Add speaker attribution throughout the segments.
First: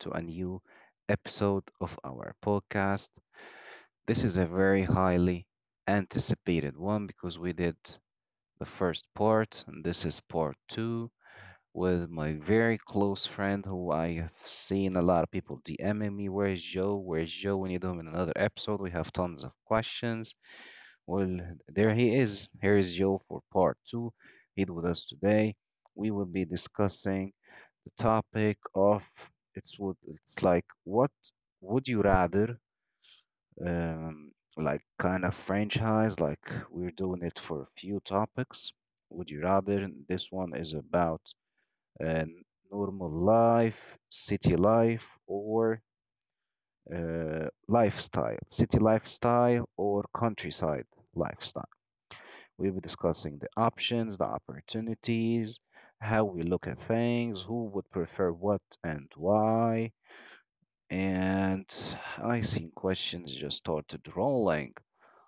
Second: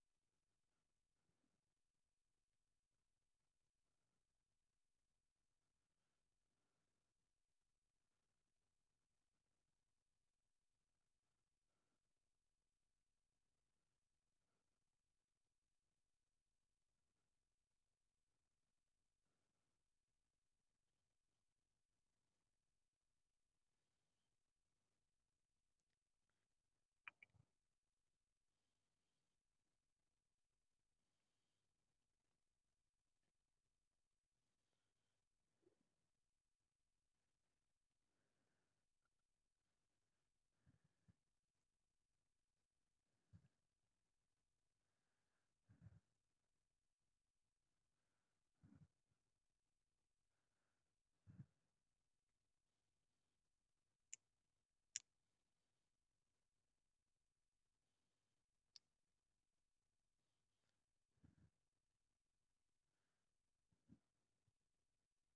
Speaker 1: to a new episode of our podcast. This is a very highly anticipated one because we did the first part, and this is part two with my very close friend who I have seen a lot of people DMing me. Where's Joe? Where's Joe? We need him in another episode. We have tons of questions. Well, there he is. Here is Joe for part two. He's with us today. We will be discussing the topic of it's what it's like what would you rather, like, kind of franchise, like we're doing it for a few topics. Would you rather— this one is about— and normal life, city life, or lifestyle, city lifestyle, or countryside lifestyle. We'll be discussing the options, the opportunities, how we look at things, who would prefer what and why. And I seen questions just started rolling.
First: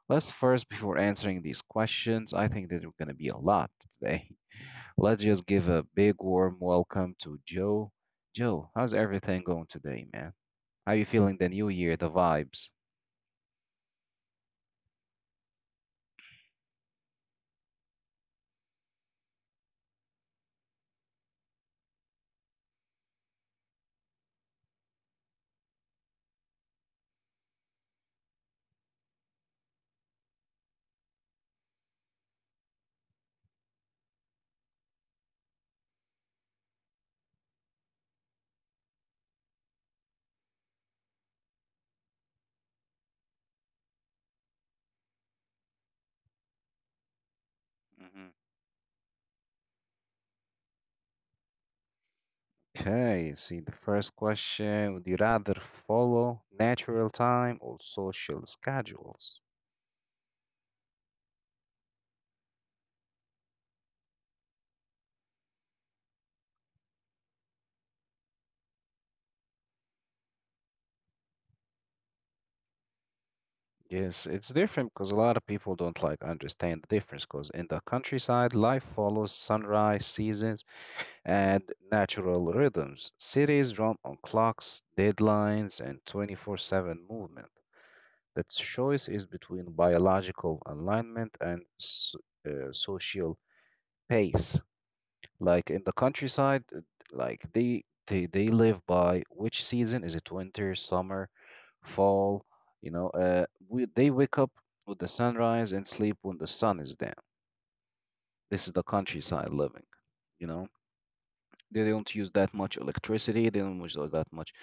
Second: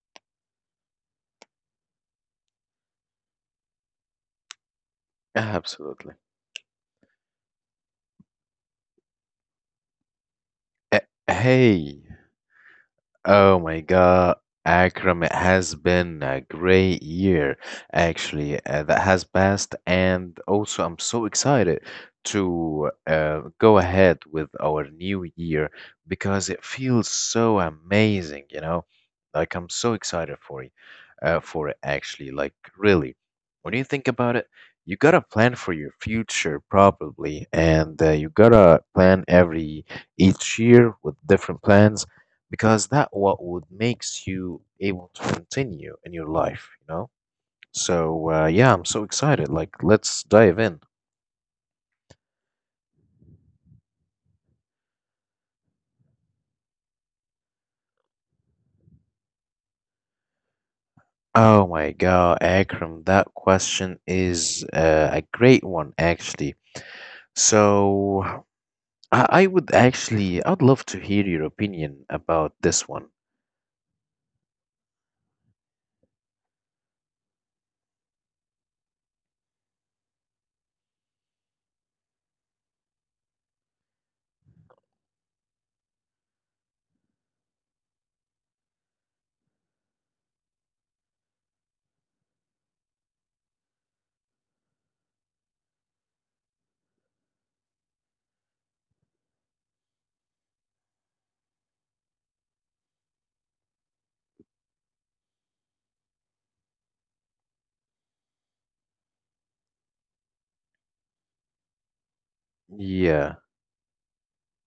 Speaker 1: Let's first, before answering these questions, I think that we're going to be a lot today. Let's just give a
Speaker 2: Absolutely.
Speaker 1: big warm welcome to Joe. Joe, how's everything going today, man? How
Speaker 2: Uh,
Speaker 1: you feeling the new year,
Speaker 2: hey,
Speaker 1: the vibes?
Speaker 2: Oh my God, Akram, it has been a great year actually, that has passed, and also I'm so excited to go ahead with our new year because it feels so amazing, you know? Like I'm so excited for it actually. Like really, when you think about it, you gotta plan for your future probably, and you gotta plan every each year with different plans because that what would makes you able to continue in your life, you know? So
Speaker 1: hmm
Speaker 2: yeah, I'm so excited. Like, let's dive in.
Speaker 1: Okay, see the first question, would you rather follow natural time or social schedules?
Speaker 2: Oh my God, Akram, that question is a great one, actually. So I would actually, I'd love to hear your opinion about this one.
Speaker 1: Yes, it's different because a lot of people don't like understand the difference because in the countryside, life follows sunrise seasons and natural rhythms. Cities run on clocks, deadlines, and 24/7 movement. The choice is between biological alignment and social pace. Like in the countryside, like they live by which season is it? Winter, summer, fall. You know, they wake up with the sunrise and sleep when the sun is down. This is the countryside living, you know. They don't use that much
Speaker 2: Yeah.
Speaker 1: electricity. They don't use that much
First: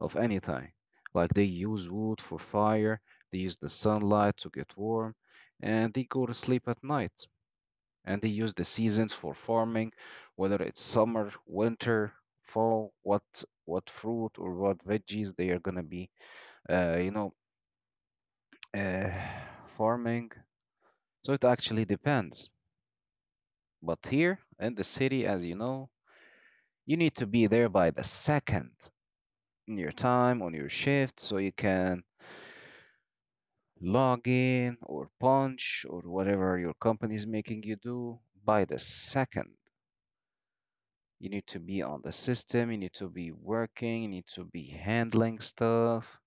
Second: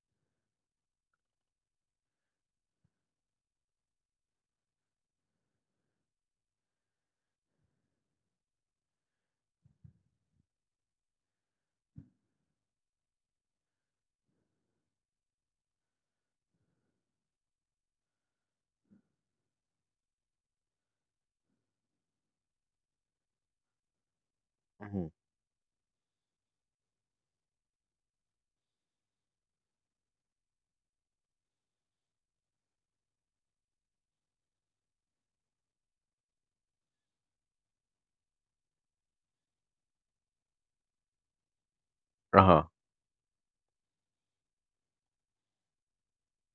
Speaker 1: of anything. Like they use wood for fire. They use the sunlight to get warm, and they go to sleep at night. And they use the seasons for farming, whether it's summer, winter, fall, what fruit or what veggies they are gonna be, uh, you know, uh, farming. So it actually depends. But here in the
Speaker 2: Hmm.
Speaker 1: city, as you know, you need to be there by the second, in your time on your shift so you can log in or punch or whatever your company is making you do by the second. You need to be on the
Speaker 2: Uh-huh.
Speaker 1: system, you need to be working, you need to be handling stuff.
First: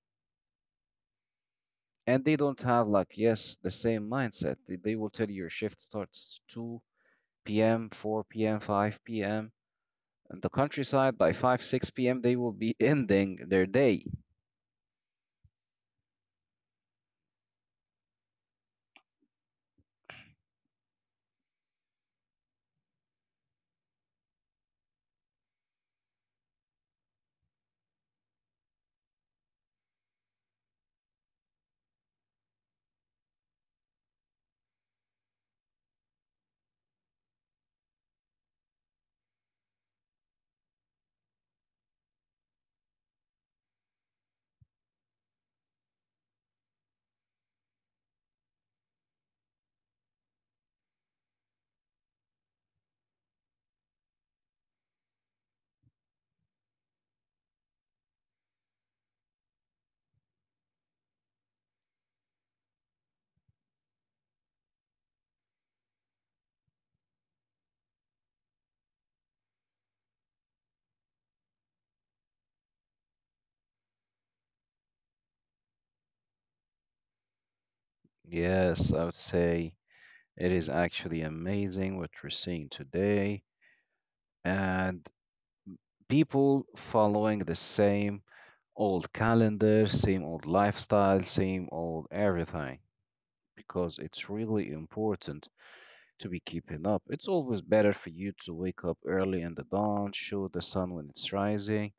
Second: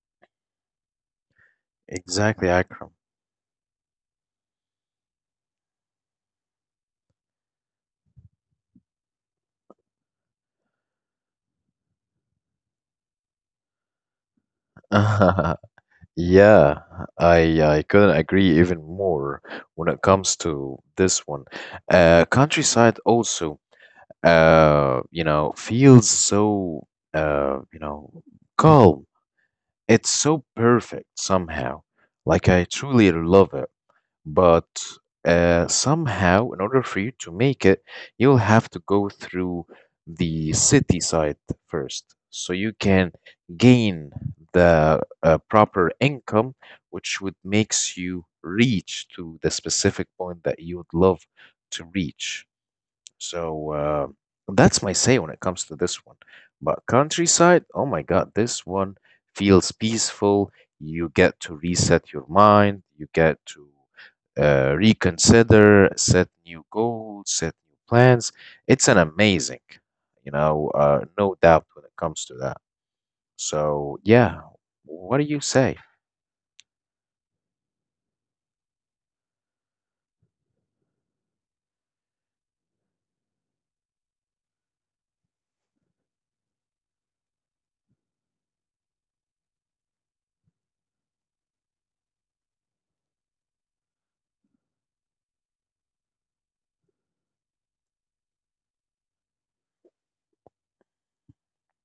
Speaker 1: And they
Speaker 2: Exactly,
Speaker 1: don't have
Speaker 2: Akram.
Speaker 1: like, yes, the same mindset. They will tell you your shift starts 2 p.m., 4 p.m., 5 p.m. In the countryside, by 5, 6 p.m., they will be ending their day.
Speaker 2: Yeah, I couldn't agree even more when it comes to this one. Countryside also, you know, feels so, you know, calm. It's so perfect somehow. Like I truly love it. But somehow, in order for you to make it, you'll have to go through the city side first, so you can gain the proper income, which would makes you reach to the specific point that you would love to reach. So that's my say when it comes to this one. But countryside, oh my God, this one feels peaceful. You get to reset your mind, you get to reconsider, set new goals, set new plans. It's an amazing, no doubt when it comes to that. So, yeah, what do you say?
Speaker 1: Yes, I would say it is actually amazing what we're seeing today, and people following the same old calendar, same old lifestyle, same old everything, because it's really important to be keeping up. It's always better for you to wake up early in the dawn, show the sun when it's rising,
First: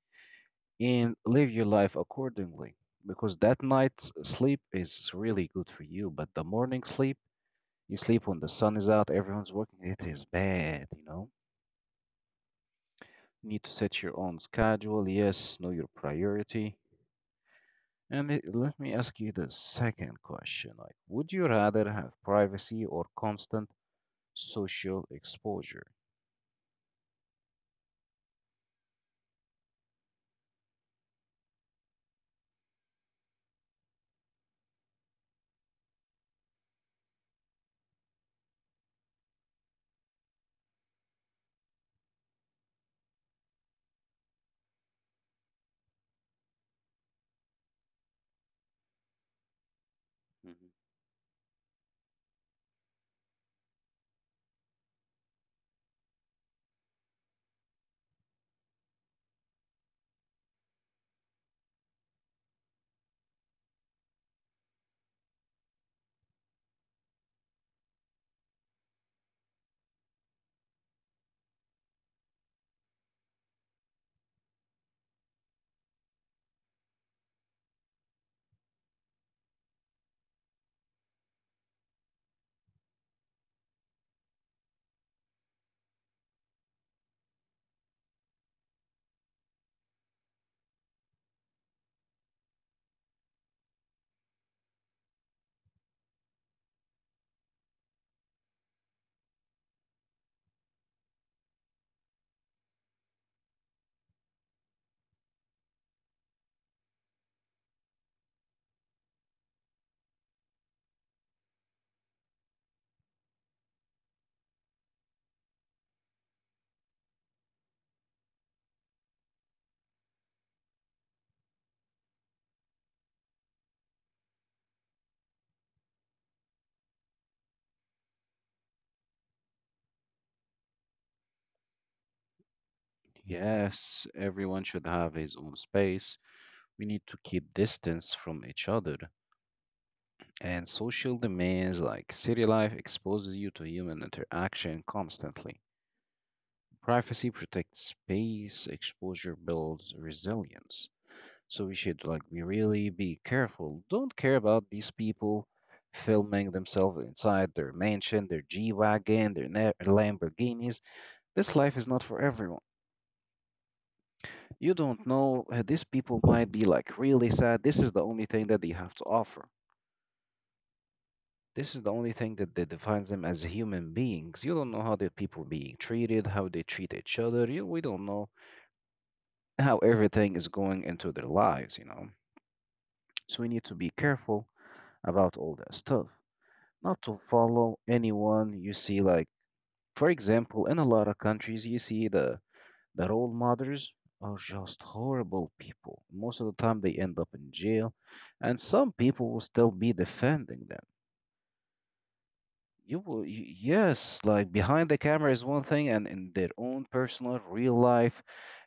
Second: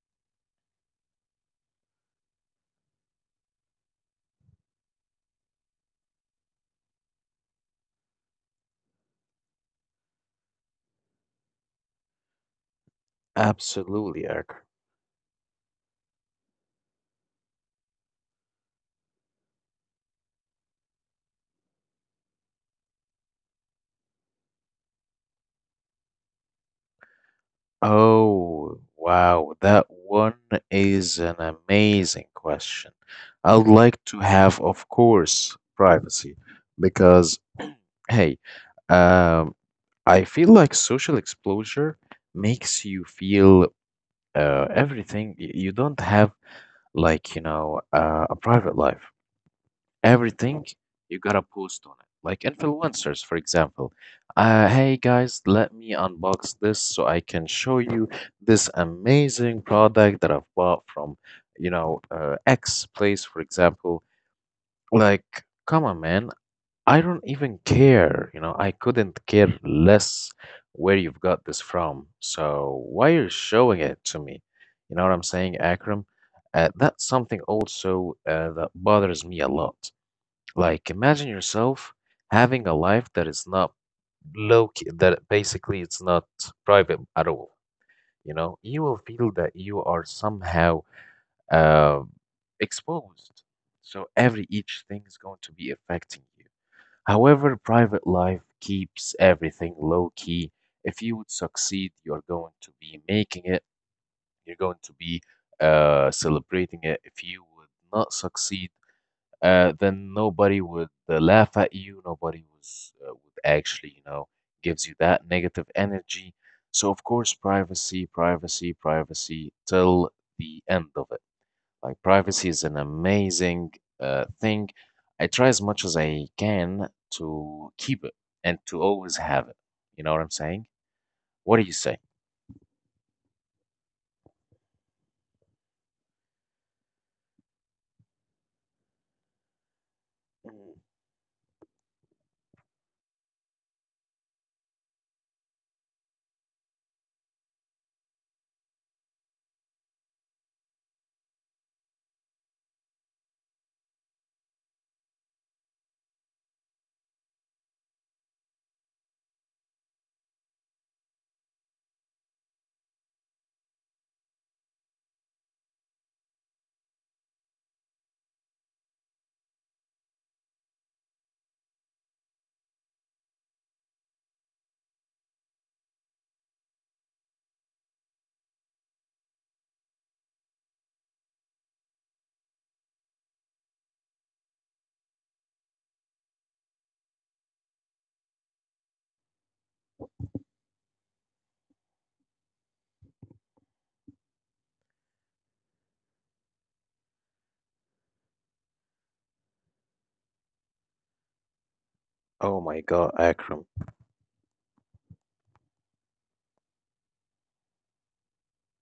Speaker 1: and live your life accordingly. Because that night's sleep is really good for you, but the morning sleep, you sleep when the sun is out, everyone's working, it is bad, you know? Need to set
Speaker 2: Absolutely,
Speaker 1: your
Speaker 2: Eric.
Speaker 1: own schedule. Yes, know your priority. And let me ask you the second question. Like, would you rather have privacy or constant social exposure?
Speaker 2: Oh, wow. That one is an amazing question. I'd like to have, of course, privacy because, hey, um, I feel like social exposure makes you feel everything. You don't have a private life. Everything
Speaker 1: Mhm.
Speaker 2: you gotta post on it. Like influencers, for example. Hey guys, let me unbox this so I can show you this amazing product that I've bought from, X place, for example. Like, come on, man. I don't even care, you know, I couldn't care less where you've got this from. So why are you showing it to me? You know what I'm saying, Akram? That's something also that bothers me a lot. Like, imagine yourself having a life that is not low key, that basically it's not private at all. You know, you will feel that you are somehow uh, exposed. So every each thing is going to be affecting you. However, private life keeps everything low key. If you would succeed, you're going to be making it, you're going to be celebrating it. If you would not succeed, then nobody would laugh at you. Would actually, you know, gives you that negative energy. So, of course, privacy, privacy, privacy till the end of it. Like privacy is an amazing thing. I try as much as I can to keep it and to always have it. You know what I'm saying? What do you say?
Speaker 1: Yes, everyone should have his own space. We need to keep distance from each other.
Speaker 2: Mm.
Speaker 1: And social demands like city life exposes you to human interaction constantly. Privacy protects space, exposure builds resilience. So we should like be really be careful. Don't care about these people filming themselves inside their mansion, their G-Wagon, their Lamborghinis. This life is not for everyone. You don't know, these people might be like really sad. This is the only thing that they have to offer. This is the only thing that defines them as human beings. You don't know how the people being treated, how they treat each other. We don't know how everything is going into their lives, you know. So we need to be careful about all that stuff. Not to follow anyone you see, like for example in a lot of countries you see the role models are just horrible people. Most of the time they end up in jail, and some people will still be defending them.
Speaker 2: Oh my God,
Speaker 1: you will y-
Speaker 2: Akram.
Speaker 1: yes, like behind the camera is one thing, and in their own personal real life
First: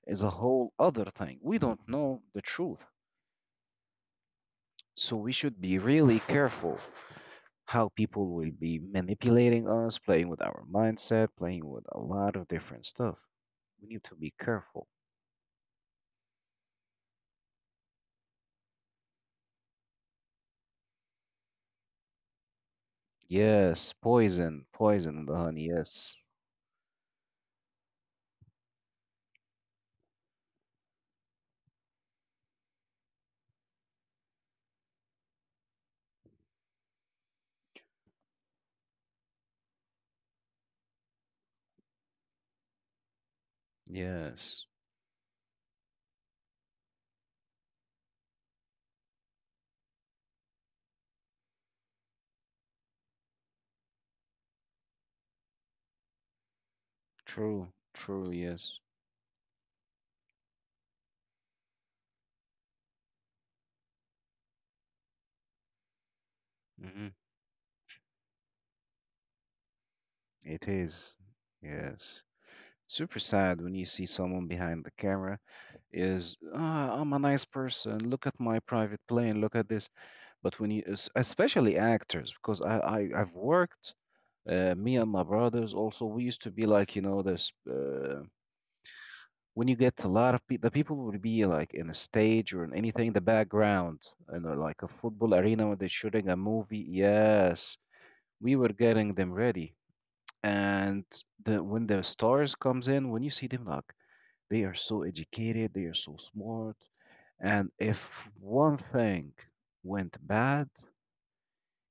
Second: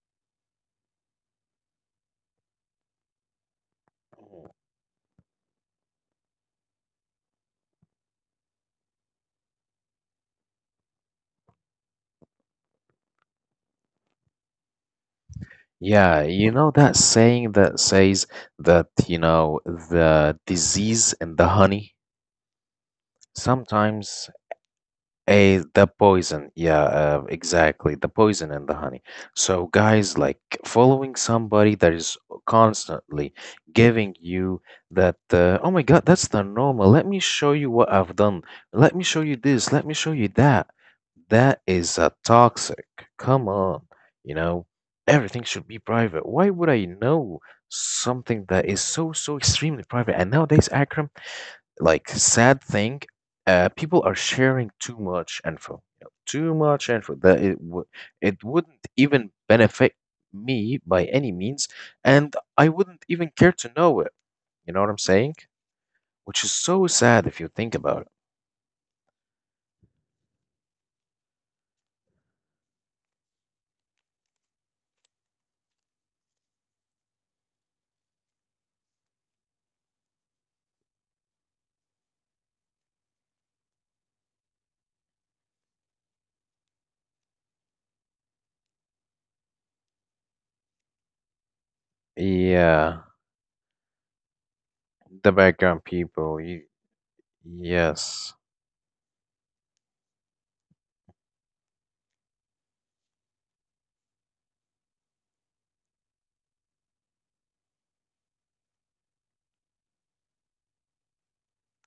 Speaker 1: is a whole other thing. We don't know the truth.
Speaker 2: Mhm.
Speaker 1: So we should be really careful how people will be manipulating us, playing with our mindset, playing with a lot of different stuff. We need to be careful.
Speaker 2: Yeah, you know that saying that says that, you know, the disease and the honey,
Speaker 1: Yes,
Speaker 2: sometimes
Speaker 1: poison, poison in the honey.
Speaker 2: A the
Speaker 1: Yes,
Speaker 2: poison, yeah, exactly. The poison and the honey. So, guys, like following somebody that is constantly giving you that, oh my God, that's the normal. Let me show you what I've done. Let me show you this. Let me show you that. That is a toxic. Come on, you
Speaker 1: yes,
Speaker 2: know, everything should be private. Why would I know something that is so, so extremely private? And nowadays, Akram, like sad thing people are sharing too much info, you know, too much info that
Speaker 1: true,
Speaker 2: it, would
Speaker 1: true.
Speaker 2: it
Speaker 1: Yes.
Speaker 2: wouldn't even benefit me by any means, and I wouldn't even care to know it. You know what I'm saying? Which is so
Speaker 1: hmm
Speaker 2: sad if you think about
Speaker 1: it is. Yes, super sad when you see someone behind the camera is, ah, I'm a nice person. Look at my private plane. Look at this. But when you, especially actors, because I've worked— me and my brothers also, we used to be like, you know, this when you get a lot of people, the people would be like in a
Speaker 2: it.
Speaker 1: stage or in anything,
Speaker 2: Yeah,
Speaker 1: the background, and like a football
Speaker 2: the
Speaker 1: arena when they're
Speaker 2: background
Speaker 1: shooting a
Speaker 2: people
Speaker 1: movie. Yes,
Speaker 2: yes.
Speaker 1: we were getting them ready. And the when the stars comes in, when you see them, like, they are so educated, they are so smart. And if one thing went bad,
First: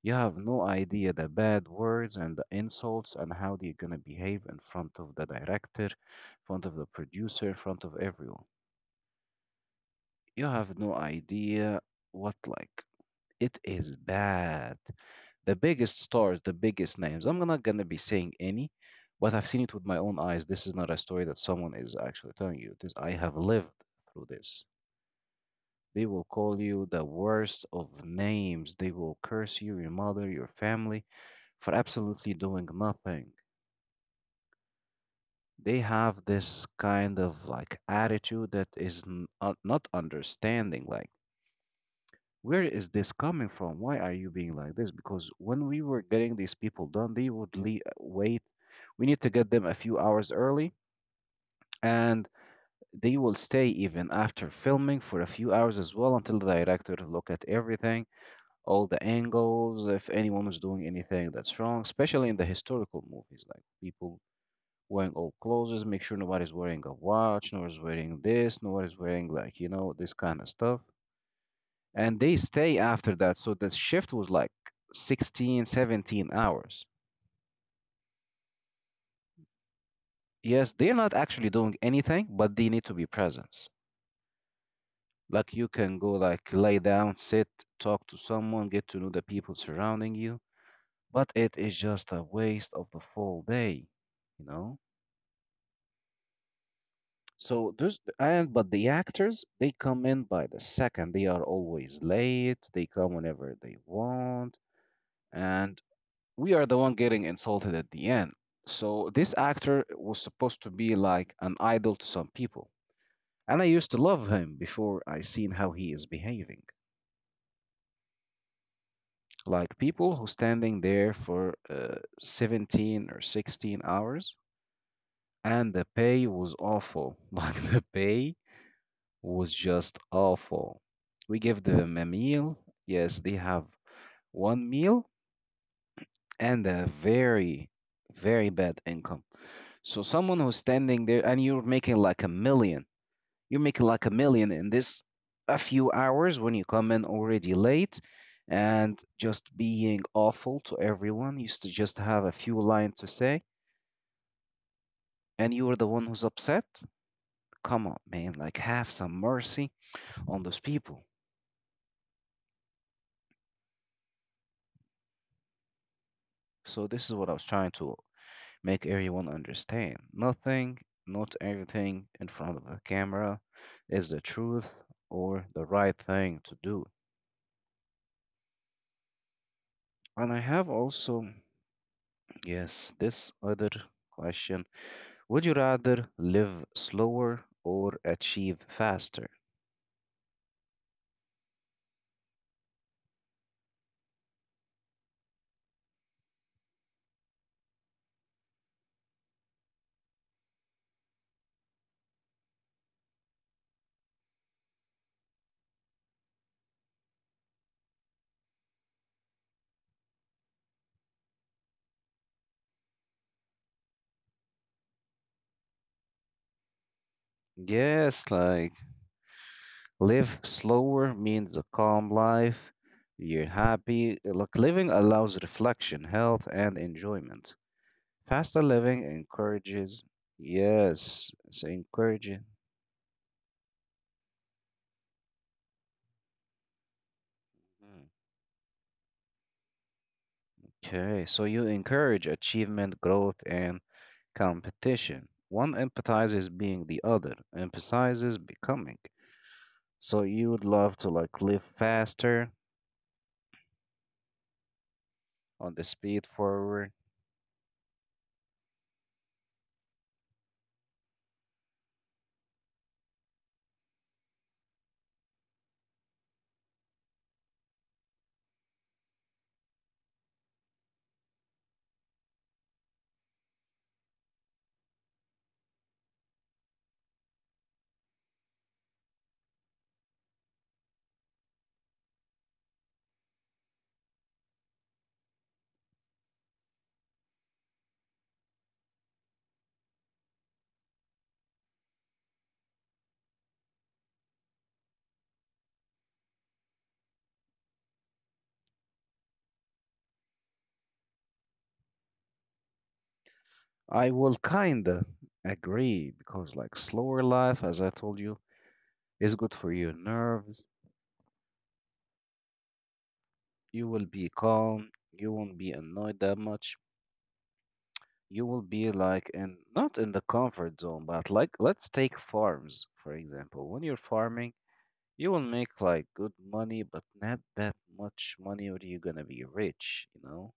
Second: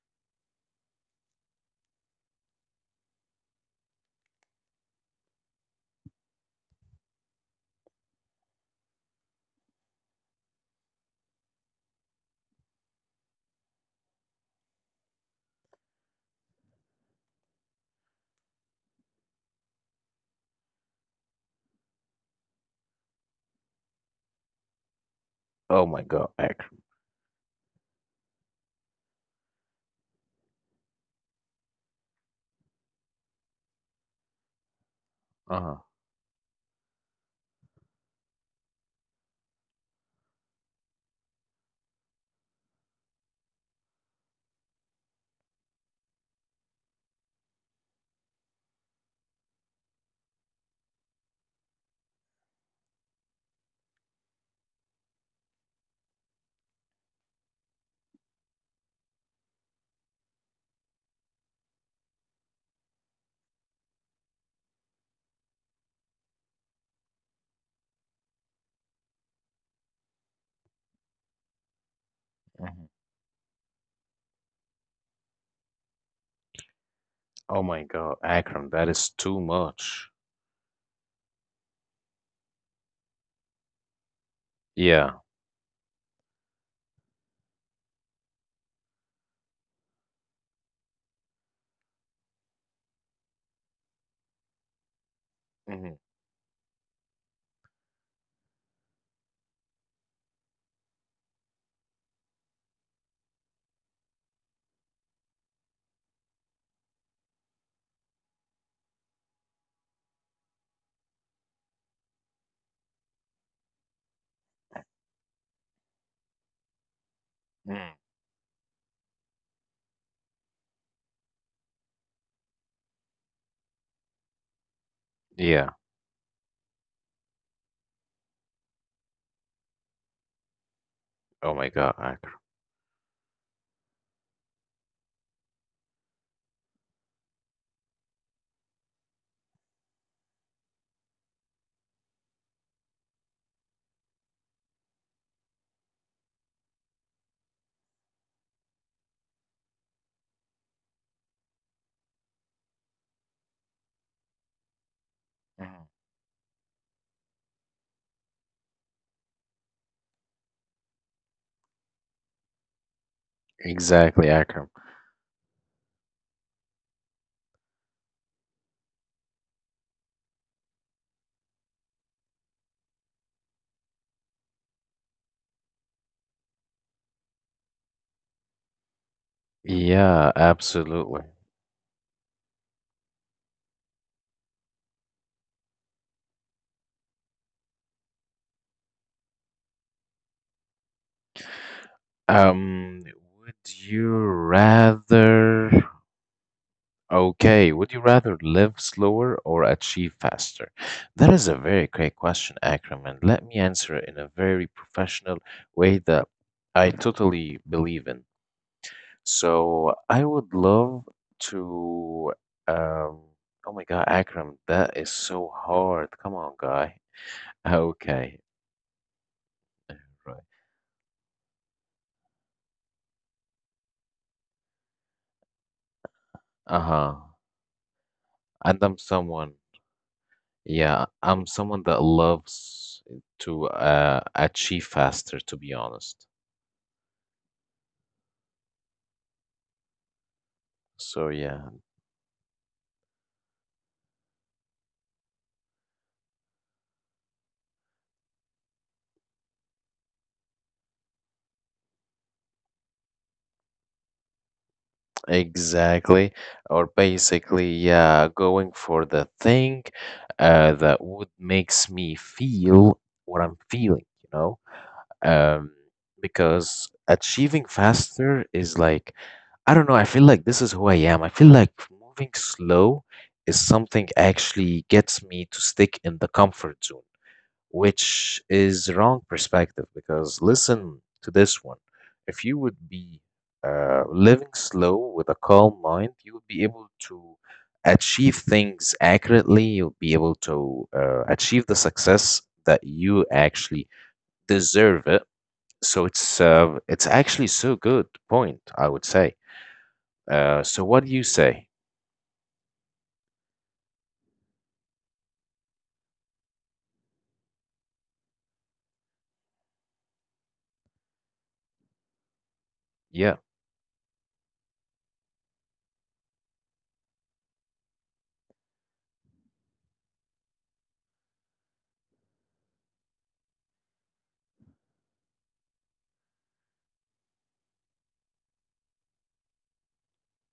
Speaker 1: you have no idea the bad words and the insults and how they're gonna behave in front of the director, in front of the producer, in front of everyone. You have no idea what like it is bad. The biggest stars, the biggest names. I'm not gonna be saying any, but I've seen it with my own eyes. This is not a story that someone is actually telling you. This I have lived through this.
Speaker 2: Oh
Speaker 1: They
Speaker 2: my
Speaker 1: will
Speaker 2: God,
Speaker 1: call you
Speaker 2: Akram.
Speaker 1: the worst of names. They will curse you, your mother, your family, for absolutely doing nothing. They
Speaker 2: Uh-huh.
Speaker 1: have this kind of like attitude that is not understanding, like, where is this coming from? Why are you being like this? Because when we were getting these people done, they would wait. We need to get them a few hours early, and they will stay even after filming for a few hours as well until the director look at everything, all the angles, if anyone was doing anything that's wrong, especially in the historical movies, like people wearing old clothes, make sure nobody's wearing a watch, nobody's wearing this, nobody's wearing like, you know, this kind of stuff. And they stay
Speaker 2: Mhm.
Speaker 1: after that. So the shift was like 16, 17 hours.
Speaker 2: Oh my God, Akram, that is too much.
Speaker 1: Yes, they're not actually doing anything, but they need to be present.
Speaker 2: Yeah.
Speaker 1: Like you can go like lay down, sit, talk to someone, get to know the people surrounding you. But it is just a waste of the full day, you know?
Speaker 2: Hmm.
Speaker 1: So there's and but the actors, they come in by the second. They are always late. They come whenever they want, and we are the one getting insulted at the end. So this actor was supposed to be like an idol to some people, and I used to love him before I seen how he is behaving. Like people who standing there for 17 or 16 hours, and
Speaker 2: Yeah.
Speaker 1: the pay was awful. Like the pay was just awful. We give
Speaker 2: Oh my
Speaker 1: them a
Speaker 2: God, Akram.
Speaker 1: meal. Yes, they have one meal and a very, very bad income. So someone who's standing there, and you're making like a million, you're making like a million in this a few hours when you come in already late and just being awful to everyone. You used to just have a few lines to say, and you are the one who's upset. Come on, man, like have some mercy on those people.
Speaker 2: Exactly, Akram.
Speaker 1: So this is what I was trying to make everyone understand. Nothing, not everything in front of the camera is the truth or the right thing to do. And I
Speaker 2: Yeah,
Speaker 1: have also,
Speaker 2: absolutely.
Speaker 1: yes, this other question. Would you rather live slower or achieve faster?
Speaker 2: Um, would you rather, okay, would you rather live slower or achieve faster? That is a very great question, Akram, and let me answer it in a very professional way that I totally believe in. So I would love to, um, oh my God, Akram, that is so hard. Come on, guy.
Speaker 1: Yes,
Speaker 2: Okay,
Speaker 1: like live
Speaker 2: right.
Speaker 1: slower means a calm life. You're happy. Like living allows reflection, health, and
Speaker 2: Uh-huh.
Speaker 1: enjoyment. Faster
Speaker 2: And
Speaker 1: living
Speaker 2: I'm someone,
Speaker 1: encourages—
Speaker 2: yeah,
Speaker 1: yes,
Speaker 2: I'm
Speaker 1: so
Speaker 2: someone that
Speaker 1: encouraging.
Speaker 2: loves to achieve faster, to be honest.
Speaker 1: Mhm. Okay,
Speaker 2: So,
Speaker 1: so you
Speaker 2: yeah,
Speaker 1: encourage achievement, growth, and competition. One emphasizes being, the other emphasizes becoming. So you would love to like live faster on the speed
Speaker 2: exactly.
Speaker 1: forward.
Speaker 2: Or basically, yeah, going for the thing that would makes me feel what I'm feeling, you know? Um, because achieving faster is like, I don't know, I feel like this is who I am. I feel like moving slow is something actually gets me to stick in the comfort zone, which is wrong perspective because listen to this one. If you would be living slow with a calm mind, you would be able to achieve things accurately. You'll be able to achieve the success that you actually deserve it. So it's actually so good point, I would say. So what do you say?
Speaker 1: I will kinda agree because like slower life, as I told you, is good for your nerves.
Speaker 2: Yeah,
Speaker 1: You will be calm. You won't be annoyed that much. You will be like in— not in the comfort zone, but like let's take farms, for example. When you're farming, you will make like good money, but not that much money, or you're gonna be rich, you know.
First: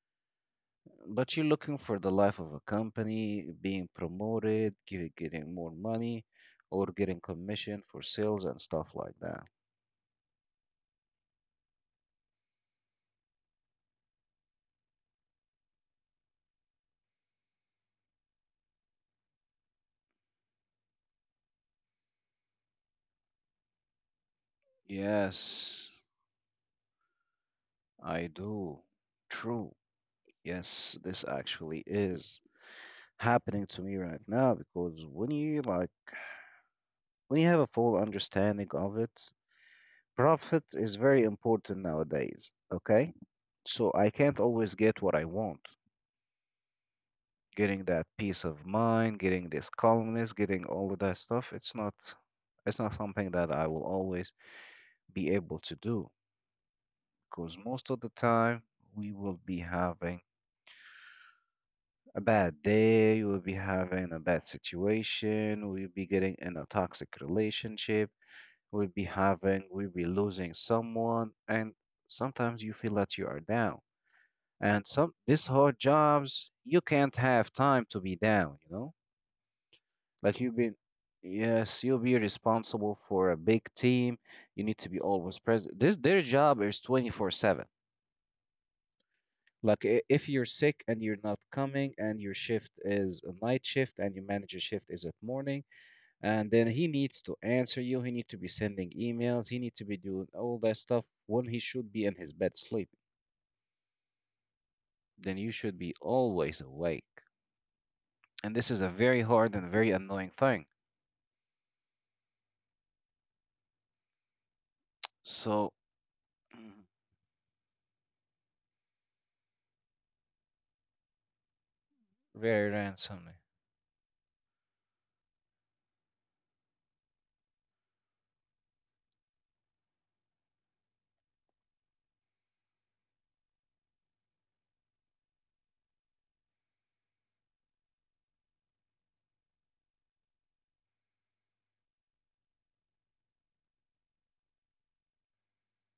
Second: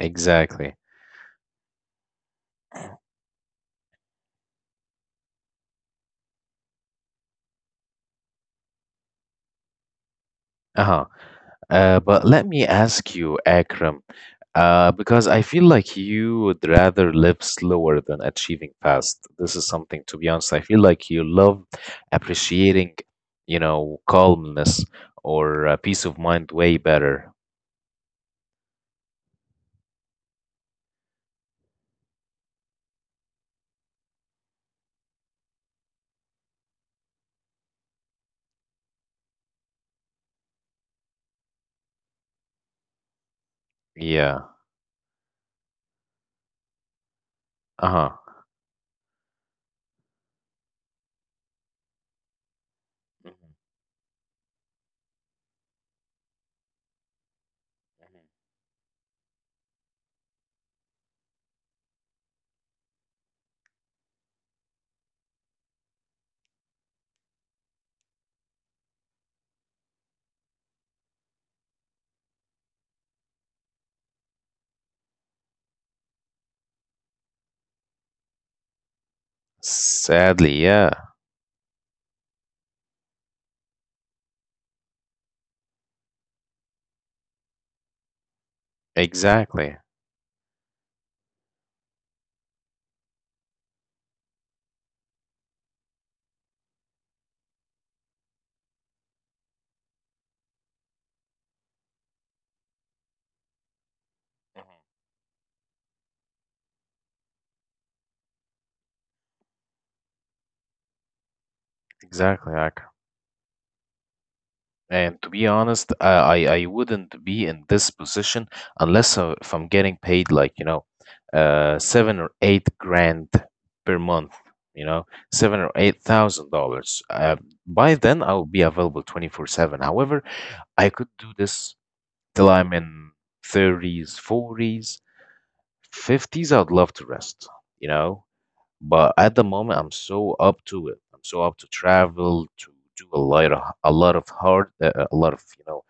Speaker 2: exactly.
Speaker 1: But you're looking for the life of a company, being promoted, getting more money, or getting commission for sales and stuff like that.
Speaker 2: Uh-huh. But let me ask you, Akram, because I feel like you would rather live slower than achieving fast. This is something, to be honest, I feel like you love appreciating, you know, calmness or
Speaker 1: Yes,
Speaker 2: peace of mind way better.
Speaker 1: I do. True. Yes, this actually is happening to me right now because when you have a full understanding of it, profit is very important nowadays. Okay. So I can't
Speaker 2: Yeah.
Speaker 1: always get what I want. Getting that
Speaker 2: Uh-huh.
Speaker 1: peace of mind, getting this calmness, getting all of that stuff, it's not something that
Speaker 2: Mhm,
Speaker 1: I will always be able to do because most of the
Speaker 2: mhm.
Speaker 1: time we will be having a bad day, we will be having a bad situation, we'll be getting in a toxic relationship. We'll be losing someone, and sometimes you feel that you are down. And some these hard jobs, you can't have time to be down, you know? Like
Speaker 2: Sadly, yeah.
Speaker 1: you'll be responsible for a big team. You need to be always present. This their job is 24/7. Like
Speaker 2: Exactly.
Speaker 1: if you're sick and you're not coming and your shift is a night shift and your manager shift is at morning, and then he needs to answer you, he needs to be sending emails, he needs to be doing all that stuff when he should be in his bed sleeping,
Speaker 2: Mhm.
Speaker 1: then you should be always awake, and this is a very hard and very annoying thing.
Speaker 2: Exactly. And to be
Speaker 1: So
Speaker 2: honest, uh, I
Speaker 1: mm,
Speaker 2: I wouldn't be in this position unless if I'm getting paid like, you know, seven or
Speaker 1: very
Speaker 2: eight
Speaker 1: randomly.
Speaker 2: grand per month, you know, seven or eight thousand dollars. By then I'll be available 24/7. However, I could do this till I'm in 30s, 40s, 50s. I'd love to rest, you know, but at the moment I'm so up to it. I'm so up to travel, to do a lot of hard, a lot of, you know,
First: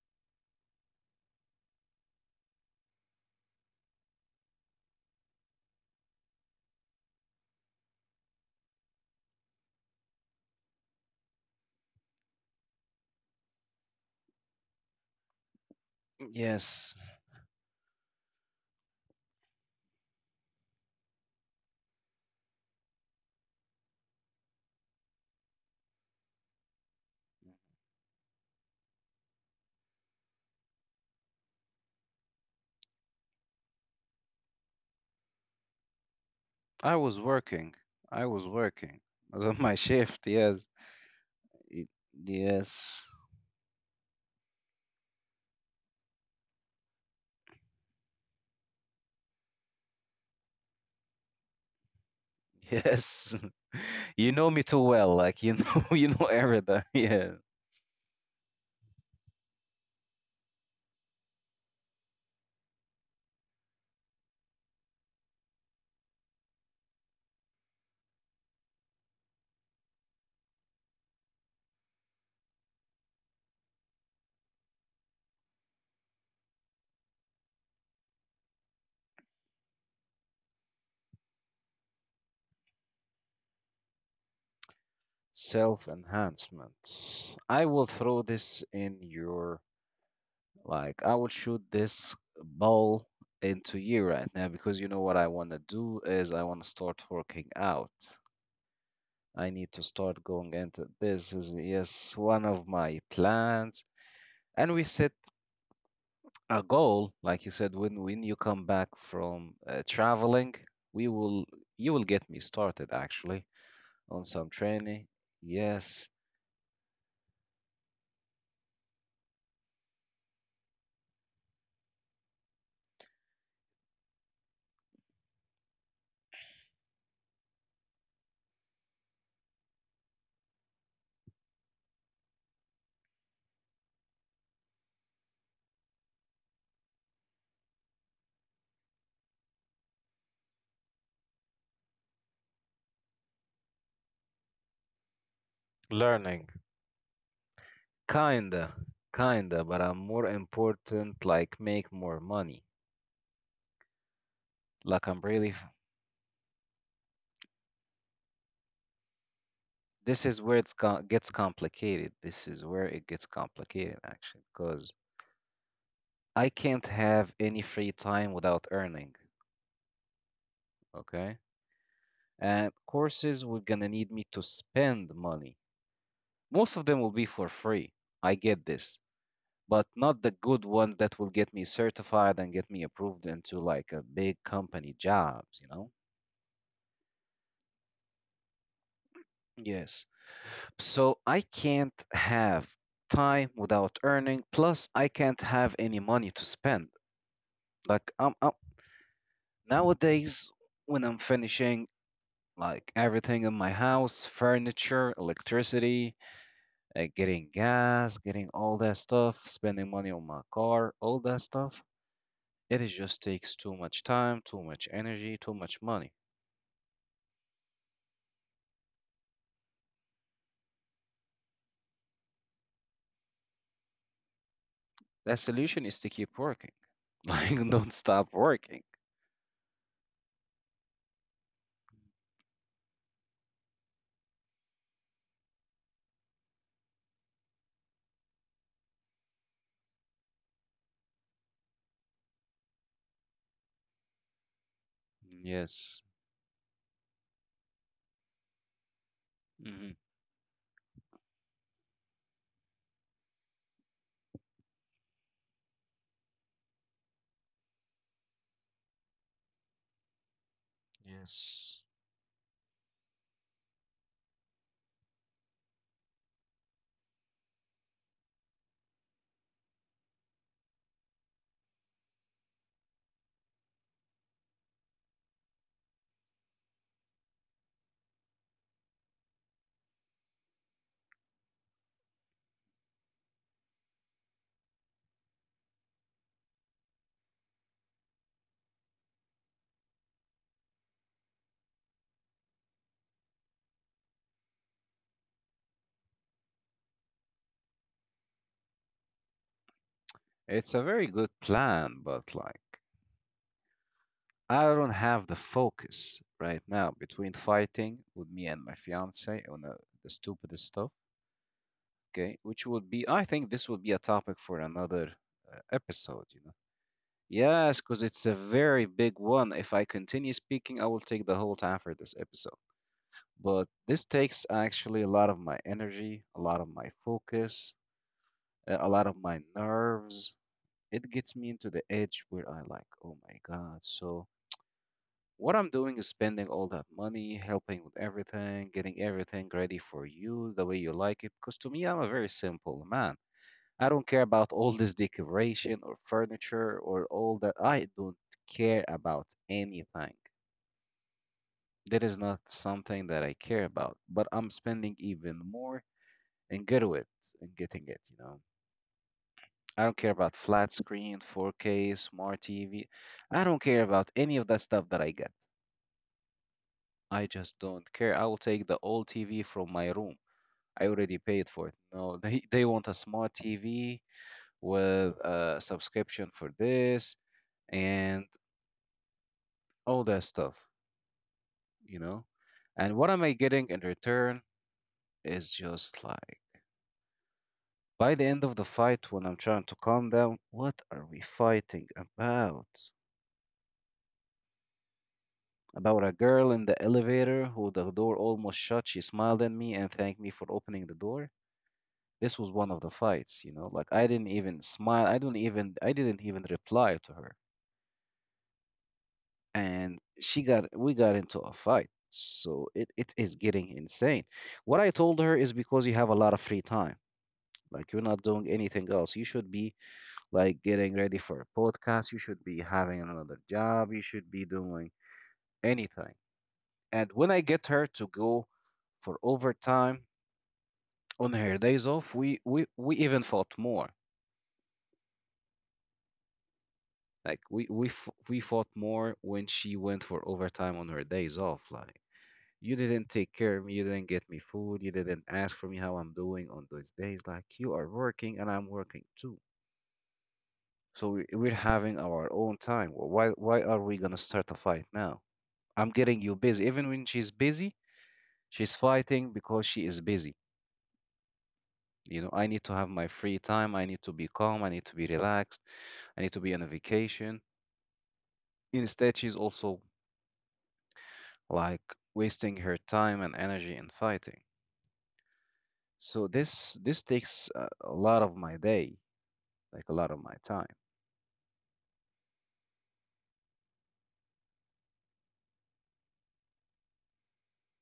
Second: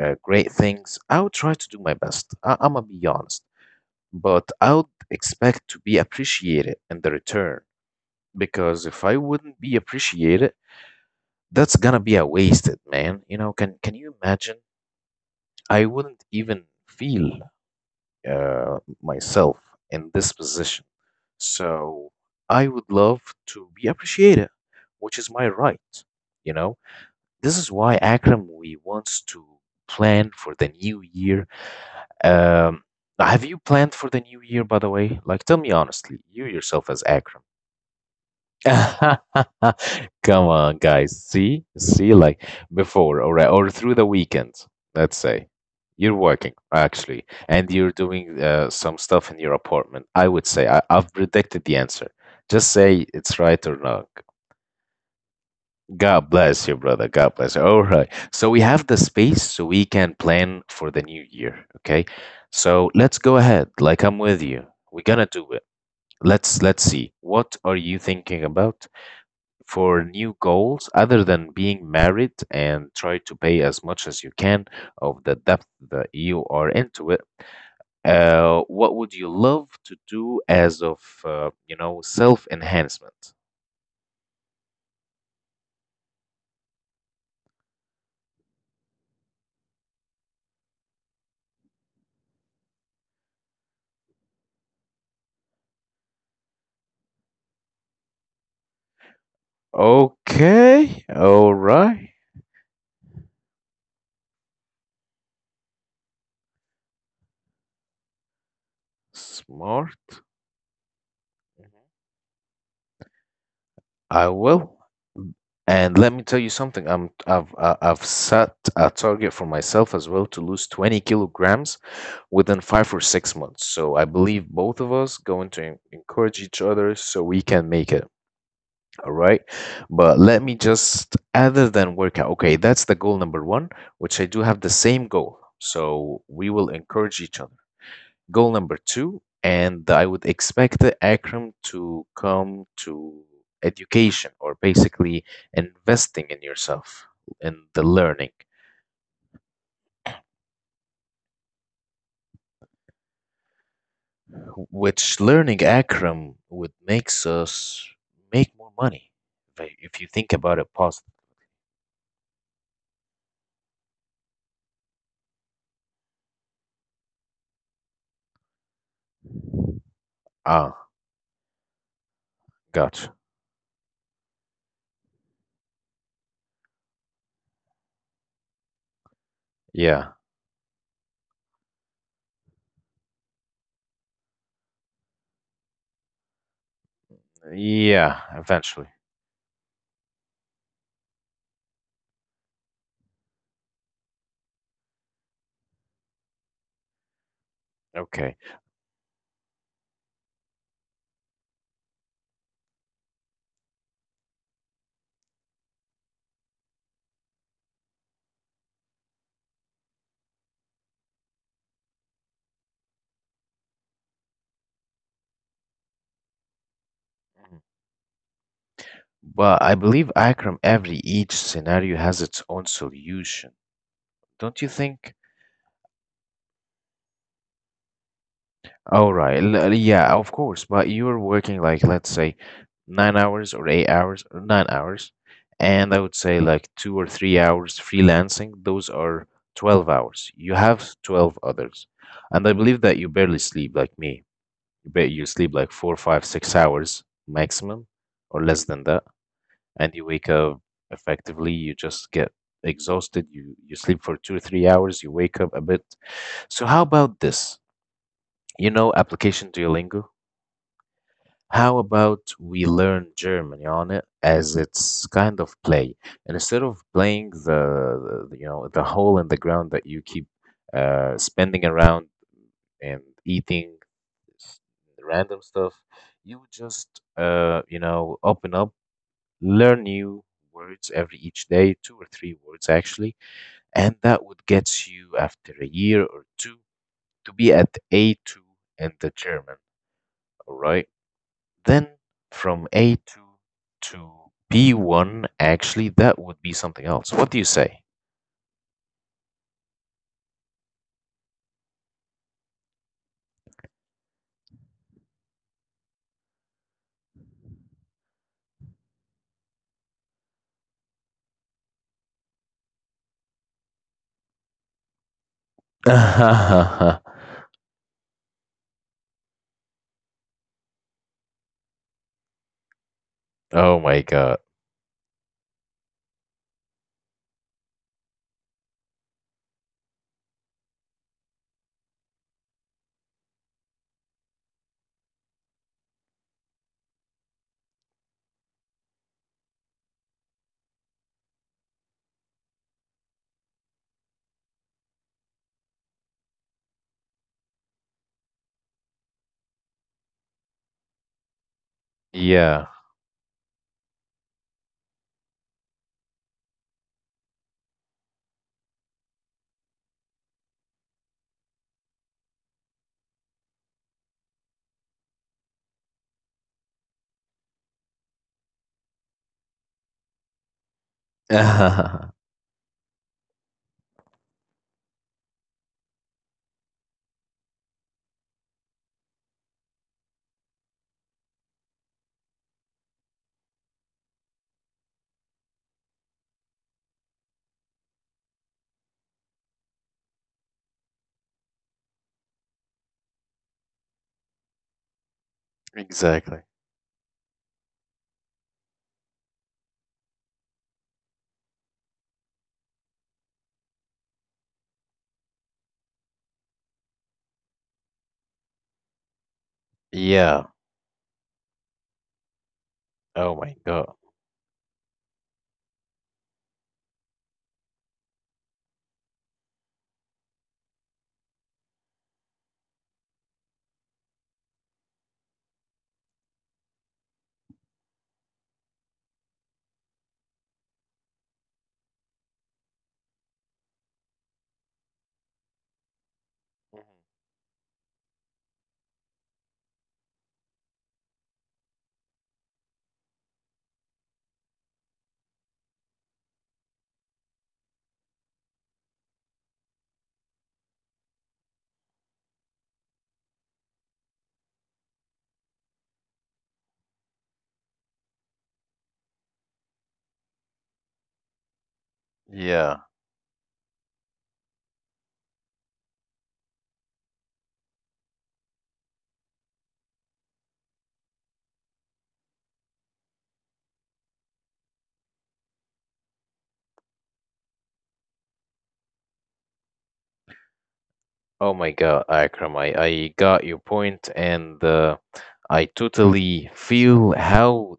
Speaker 2: great things, I would try to do my best. I'm gonna be honest, but I would expect to be appreciated in the return because if I wouldn't be appreciated, that's gonna be a wasted man. You know, can you imagine? I wouldn't even
Speaker 1: Yes,
Speaker 2: feel myself in this position. So I would love to be appreciated, which is my right. You know, this is why, Akram, we wants to plan for the new year. Um, have you planned for the new year, by the way? Like, tell me honestly, you yourself
Speaker 1: i
Speaker 2: as
Speaker 1: was
Speaker 2: Akram.
Speaker 1: working I was working. I was on my shift,
Speaker 2: Come
Speaker 1: yes.
Speaker 2: on, guys.
Speaker 1: Y-
Speaker 2: See, like
Speaker 1: yes.
Speaker 2: before, or through the weekend, let's say. You're working actually, and you're doing some stuff in your apartment. I would say I've predicted the answer. Just say
Speaker 1: Yes.
Speaker 2: it's right or wrong.
Speaker 1: You know me too well, like you know you know
Speaker 2: God bless you,
Speaker 1: everything
Speaker 2: brother.
Speaker 1: yeah.
Speaker 2: God bless you. All right. So we have the space so we can plan for the new year. Okay. So let's go ahead. Like I'm with you. We're gonna do it. Let's see. What are you thinking about for new goals other than being married and try to pay as much as you can of the depth that you are into it? What would you love to do as of you know, self enhancement?
Speaker 1: Self enhancements. I will throw this in your, like I will shoot this ball into you right now, because you know what I want to do is I want to start working out. I need to start going into
Speaker 2: Okay,
Speaker 1: this, is
Speaker 2: all right,
Speaker 1: yes one of my plans, and we set a goal like you said, when you come back from
Speaker 2: smart.
Speaker 1: traveling, we will, you will get me started actually on
Speaker 2: I
Speaker 1: some
Speaker 2: will.
Speaker 1: training.
Speaker 2: And
Speaker 1: Yes,
Speaker 2: let me tell you something. I've set a target for myself as well to lose 20 kilograms within 5 or 6 months. So I believe both of us going to encourage each other so we can make it. All right. But let me just other than workout. Okay, that's the goal number one, which I do have the same goal. So we will encourage each other. Goal number two, and I would expect Akram to come to education or basically investing in
Speaker 1: learning.
Speaker 2: yourself in the learning,
Speaker 1: Kinda, kinda, but I'm more important, like make more money. Like I'm
Speaker 2: which
Speaker 1: really,
Speaker 2: learning
Speaker 1: f-
Speaker 2: Akram would makes us make more money. If you
Speaker 1: this
Speaker 2: think
Speaker 1: is where
Speaker 2: about
Speaker 1: it's
Speaker 2: it, positive.
Speaker 1: gets complicated. This is where it gets complicated actually, because I can't have any free time without earning,
Speaker 2: Ah,
Speaker 1: okay? And
Speaker 2: gotcha.
Speaker 1: courses will gonna need me to spend money. Most of them will be for free. I get this, but
Speaker 2: Yeah,
Speaker 1: not the good one that will get me certified and get me approved into like a big company jobs, you know?
Speaker 2: yeah, eventually.
Speaker 1: Yes. So I can't have time without earning, plus I can't have any money to spend. Like I'm,
Speaker 2: Okay.
Speaker 1: I Nowadays, when I'm finishing like everything in my house, furniture, electricity, getting gas, getting all that stuff, spending money on my car, all that stuff, it is just takes too much time, too much energy, too much money.
Speaker 2: Mhm. But I believe, Akram, every each scenario has its own solution, don't you think?
Speaker 1: The solution is to keep working. Like don't stop working.
Speaker 2: All right. Yeah, of course. But you're working like let's say 9 hours or 8 hours or 9 hours, and I would say like 2 or 3 hours freelancing. Those are 12 hours. You have 12 others. And I believe that you barely sleep like me. You bet you sleep like four,
Speaker 1: Yes.
Speaker 2: five, 6 hours maximum or less than that. And you wake up effectively, you just get exhausted. You sleep for 2 or 3 hours, you wake up a bit. So how about this? You know application Duolingo? How
Speaker 1: Yes.
Speaker 2: about we learn German on it as it's kind of play, and instead of playing the the hole in the ground that you keep spending around and eating s- random stuff, you would just open up, learn new words every each day, two or three words actually, and that would get you after a year or two to be at A2 in the German. All right. Then from A2 to B1, actually, that would be something else. What do you say?
Speaker 1: It's a very good plan, but like I don't have the focus right now between fighting with me and my fiance on the stupidest stuff. Okay, which would be, I think this would be a topic for another episode. You know. Yes, because it's a very big one. If I continue speaking, I will take the whole time for this episode. But
Speaker 2: Oh
Speaker 1: this
Speaker 2: my God.
Speaker 1: takes actually a lot of my energy, a lot of my focus, a lot of my nerves. It gets me into the edge where I like, oh my God. So what I'm doing is spending all that money, helping with everything, getting everything ready for you the way you like it. Because to me, I'm a very simple man. I don't care about all this decoration or furniture or all that. I don't care about anything. That is not
Speaker 2: Yeah.
Speaker 1: something that I care about. But I'm spending even more and get with and getting it, you know. I don't care about flat screen, 4K, smart TV. I don't care about any of that stuff that I get. I just don't care. I will take the old TV from my room. I already paid for it. No, they want a smart TV with a subscription for this and all that stuff, you know? And what am I getting in return is just like, by the end of the fight, when I'm trying to calm down, what are we fighting about? About a
Speaker 2: Exactly.
Speaker 1: girl in the elevator who the door almost shut. She smiled at me and thanked me for opening the door. This was one of the fights, you know. Like I didn't even smile. I didn't even reply to her. And she
Speaker 2: Yeah.
Speaker 1: got we got into a fight. So it
Speaker 2: Oh
Speaker 1: is
Speaker 2: my
Speaker 1: getting
Speaker 2: God.
Speaker 1: insane. What I told her is because you have a lot of free time. Like you're not doing anything else. You should be like getting ready for a podcast. You should be having another job. You should be doing anything. And when I get her to go for overtime on her days off, we even fought more.
Speaker 2: Mhm.
Speaker 1: Like we fought more when she went for overtime on her days off. Like you didn't take care of me, you didn't get me food, you didn't ask for me how I'm doing on those days. Like you are working and I'm working too. So we're having our own time. Why are we gonna start a fight now? I'm getting you busy. Even when she's busy, she's fighting because she is busy. You know, I need to
Speaker 2: Yeah.
Speaker 1: have my free time. I need to be calm. I need to be relaxed. I need to be on a vacation. Instead, she's also like wasting her time and energy in fighting. So this takes a lot of my day, like a lot of my time.
Speaker 2: Oh my God, Akram, I got your point, and I totally feel how,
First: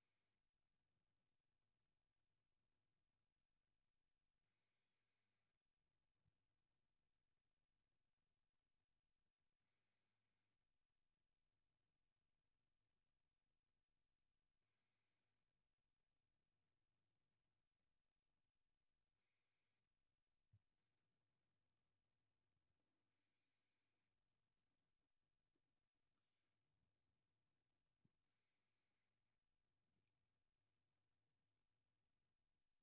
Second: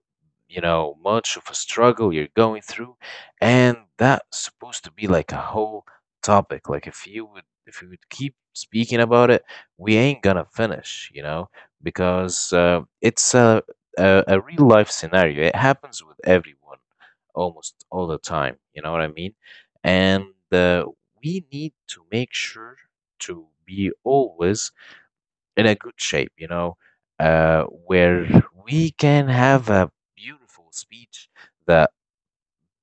Speaker 2: you know, much of a struggle you're going through, and that's supposed to be like a whole topic. Like if you would keep speaking about it, we ain't gonna finish, you know, because it's a real life scenario. It happens with everyone almost all the time. You know what I mean? And uh, we need to make sure to be always in a good shape, you know, where we can have a beautiful speech that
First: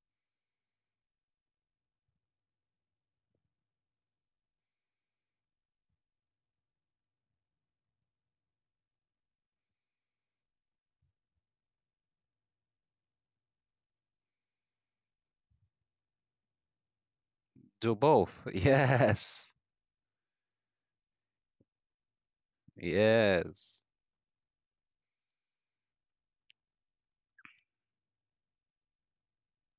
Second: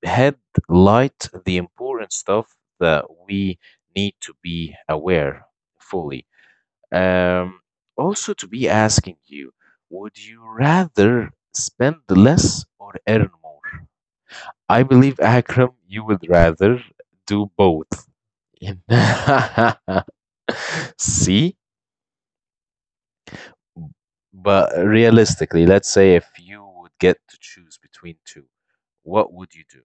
Speaker 2: headlight the important stuff that we need to be aware fully. Um, also, to be asking you, would you rather spend less or earn more? I believe, Akram, you would rather do both.
Speaker 1: Do both. Yes.
Speaker 2: See?
Speaker 1: Yes.
Speaker 2: But realistically, let's say if you would get to choose between two, what would you do?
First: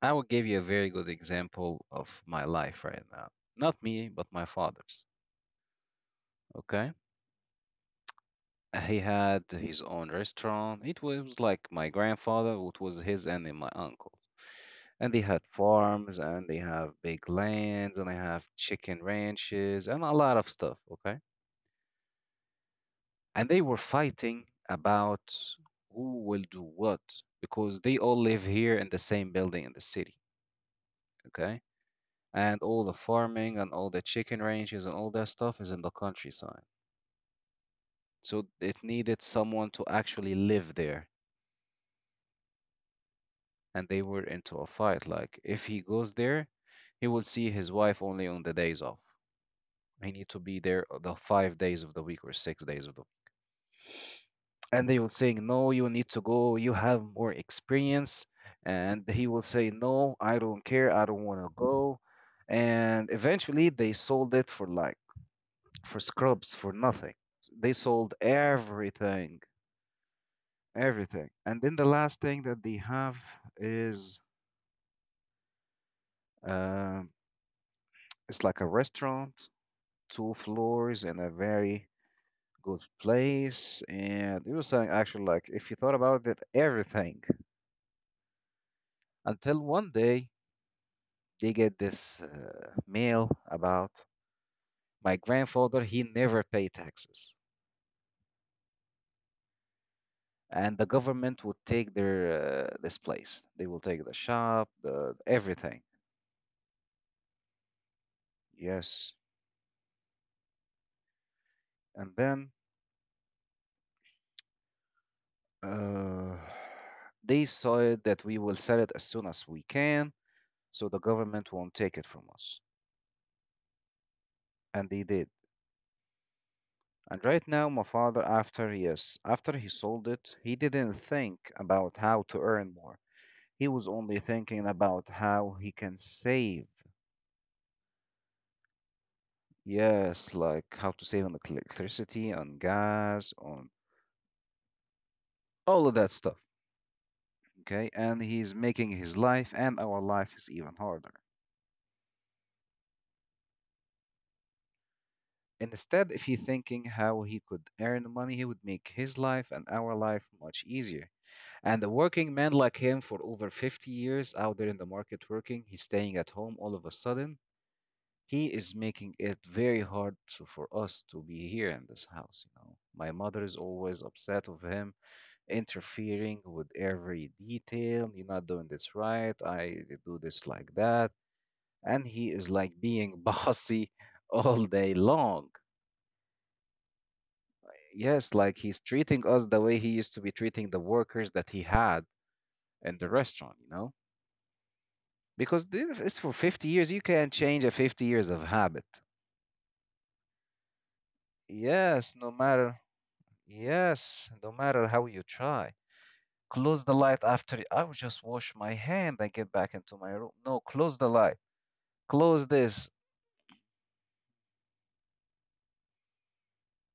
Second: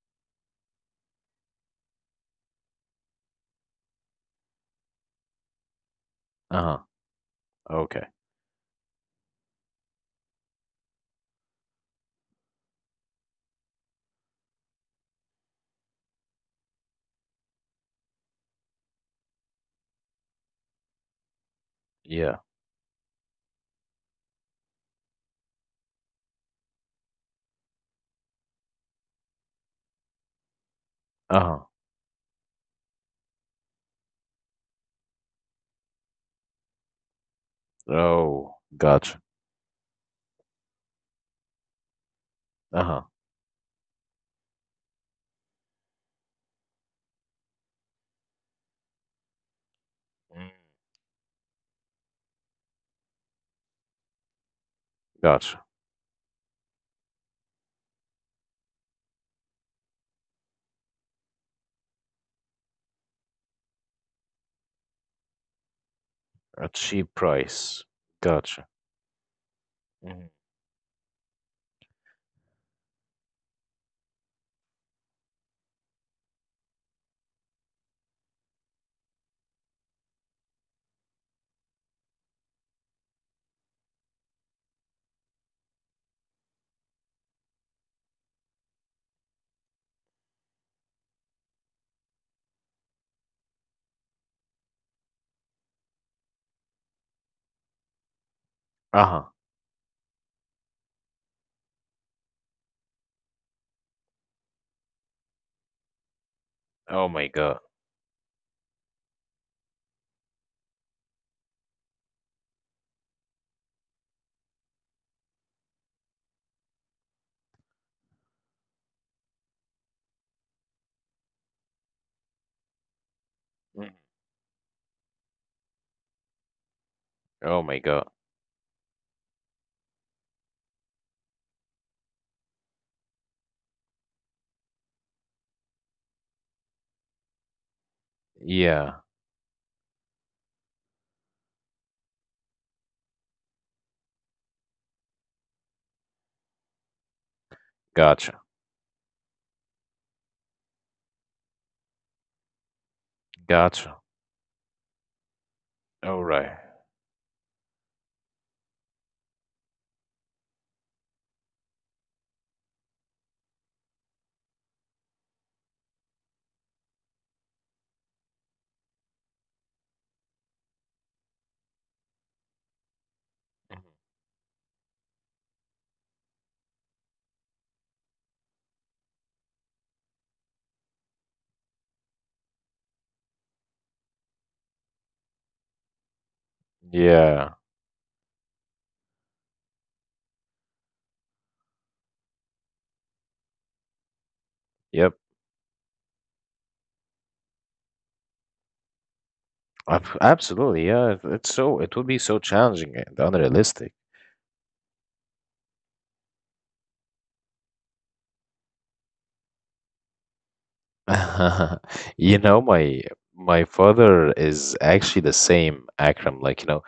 Speaker 1: I will give you a very good example of my life right now. Not me, but my father's.
Speaker 2: Uh-huh.
Speaker 1: Okay?
Speaker 2: Okay.
Speaker 1: He had his own restaurant. It was like my grandfather, it was his, and then my uncle. And they had farms, and they have big lands, and they have chicken ranches and a lot of stuff, okay.
Speaker 2: Yeah.
Speaker 1: And they were fighting about who will do what, because they all live here in the same building in the city, okay,
Speaker 2: Uh-huh.
Speaker 1: and all the farming and all the chicken ranches and all that stuff is in the countryside. So
Speaker 2: Oh,
Speaker 1: it needed
Speaker 2: gotcha.
Speaker 1: someone to actually live there,
Speaker 2: Uh-huh.
Speaker 1: and they were into a fight, like if he goes there, he will see his wife only on the days off. I need to
Speaker 2: Mm.
Speaker 1: be there, the five days of the week, or six days of the. And they will saying,
Speaker 2: Gotcha.
Speaker 1: no, you need to go. You have more experience. And he will say, no, I don't care. I don't want to go. And eventually they sold it for like, for scrubs,
Speaker 2: A
Speaker 1: for nothing.
Speaker 2: cheap
Speaker 1: They
Speaker 2: price.
Speaker 1: sold
Speaker 2: Gotcha.
Speaker 1: everything,
Speaker 2: Mhm.
Speaker 1: everything. And then the last thing that they have is, um it's like a restaurant, two floors and a very good place, and it was like, actually like if you thought about it, everything. Until one day they get this mail about my grandfather. He never paid taxes,
Speaker 2: Uh-huh.
Speaker 1: and the government would take their this place. They will take the shop, the everything.
Speaker 2: Oh my God.
Speaker 1: Yes, and then uh, they saw it that we will sell it as soon as we can, so the government won't take it from us,
Speaker 2: Mhm.
Speaker 1: and they did. And right
Speaker 2: Oh
Speaker 1: now,
Speaker 2: my
Speaker 1: my
Speaker 2: God.
Speaker 1: father, after, yes, after he sold it, he didn't think about how to earn more. He was only thinking about how he can save.
Speaker 2: Yeah.
Speaker 1: Yes, like how to save on electricity, on gas, on all of that stuff. Okay, and
Speaker 2: Gotcha.
Speaker 1: he's making his life and our life is even harder.
Speaker 2: Gotcha.
Speaker 1: Instead, if
Speaker 2: All
Speaker 1: he
Speaker 2: right.
Speaker 1: thinking how he could earn money, he would make his life and our life much easier. And a working man like him for over 50 years out there in the market working, he's staying at home all of a sudden. He is making it very hard to, for us to be here in this house, you know. My mother is
Speaker 2: Mhm.
Speaker 1: always upset of him interfering with every detail. You're not doing this right. I do this like that. And he is like being bossy all day long.
Speaker 2: Yeah.
Speaker 1: Yes, like he's treating us the way he used to be treating the workers that he had in the restaurant, you know?
Speaker 2: Yep.
Speaker 1: Because this is for 50 years. You can't change a 50 years of habit.
Speaker 2: Absolutely. Yeah. It's so, it
Speaker 1: yes
Speaker 2: would be
Speaker 1: no
Speaker 2: so
Speaker 1: matter
Speaker 2: challenging and unrealistic.
Speaker 1: yes no matter how you try. Close the light. After I will just wash my hand and get back into my room. No, close the light.
Speaker 2: You
Speaker 1: Close
Speaker 2: know,
Speaker 1: this.
Speaker 2: my father is actually the same, Akram, like, you know,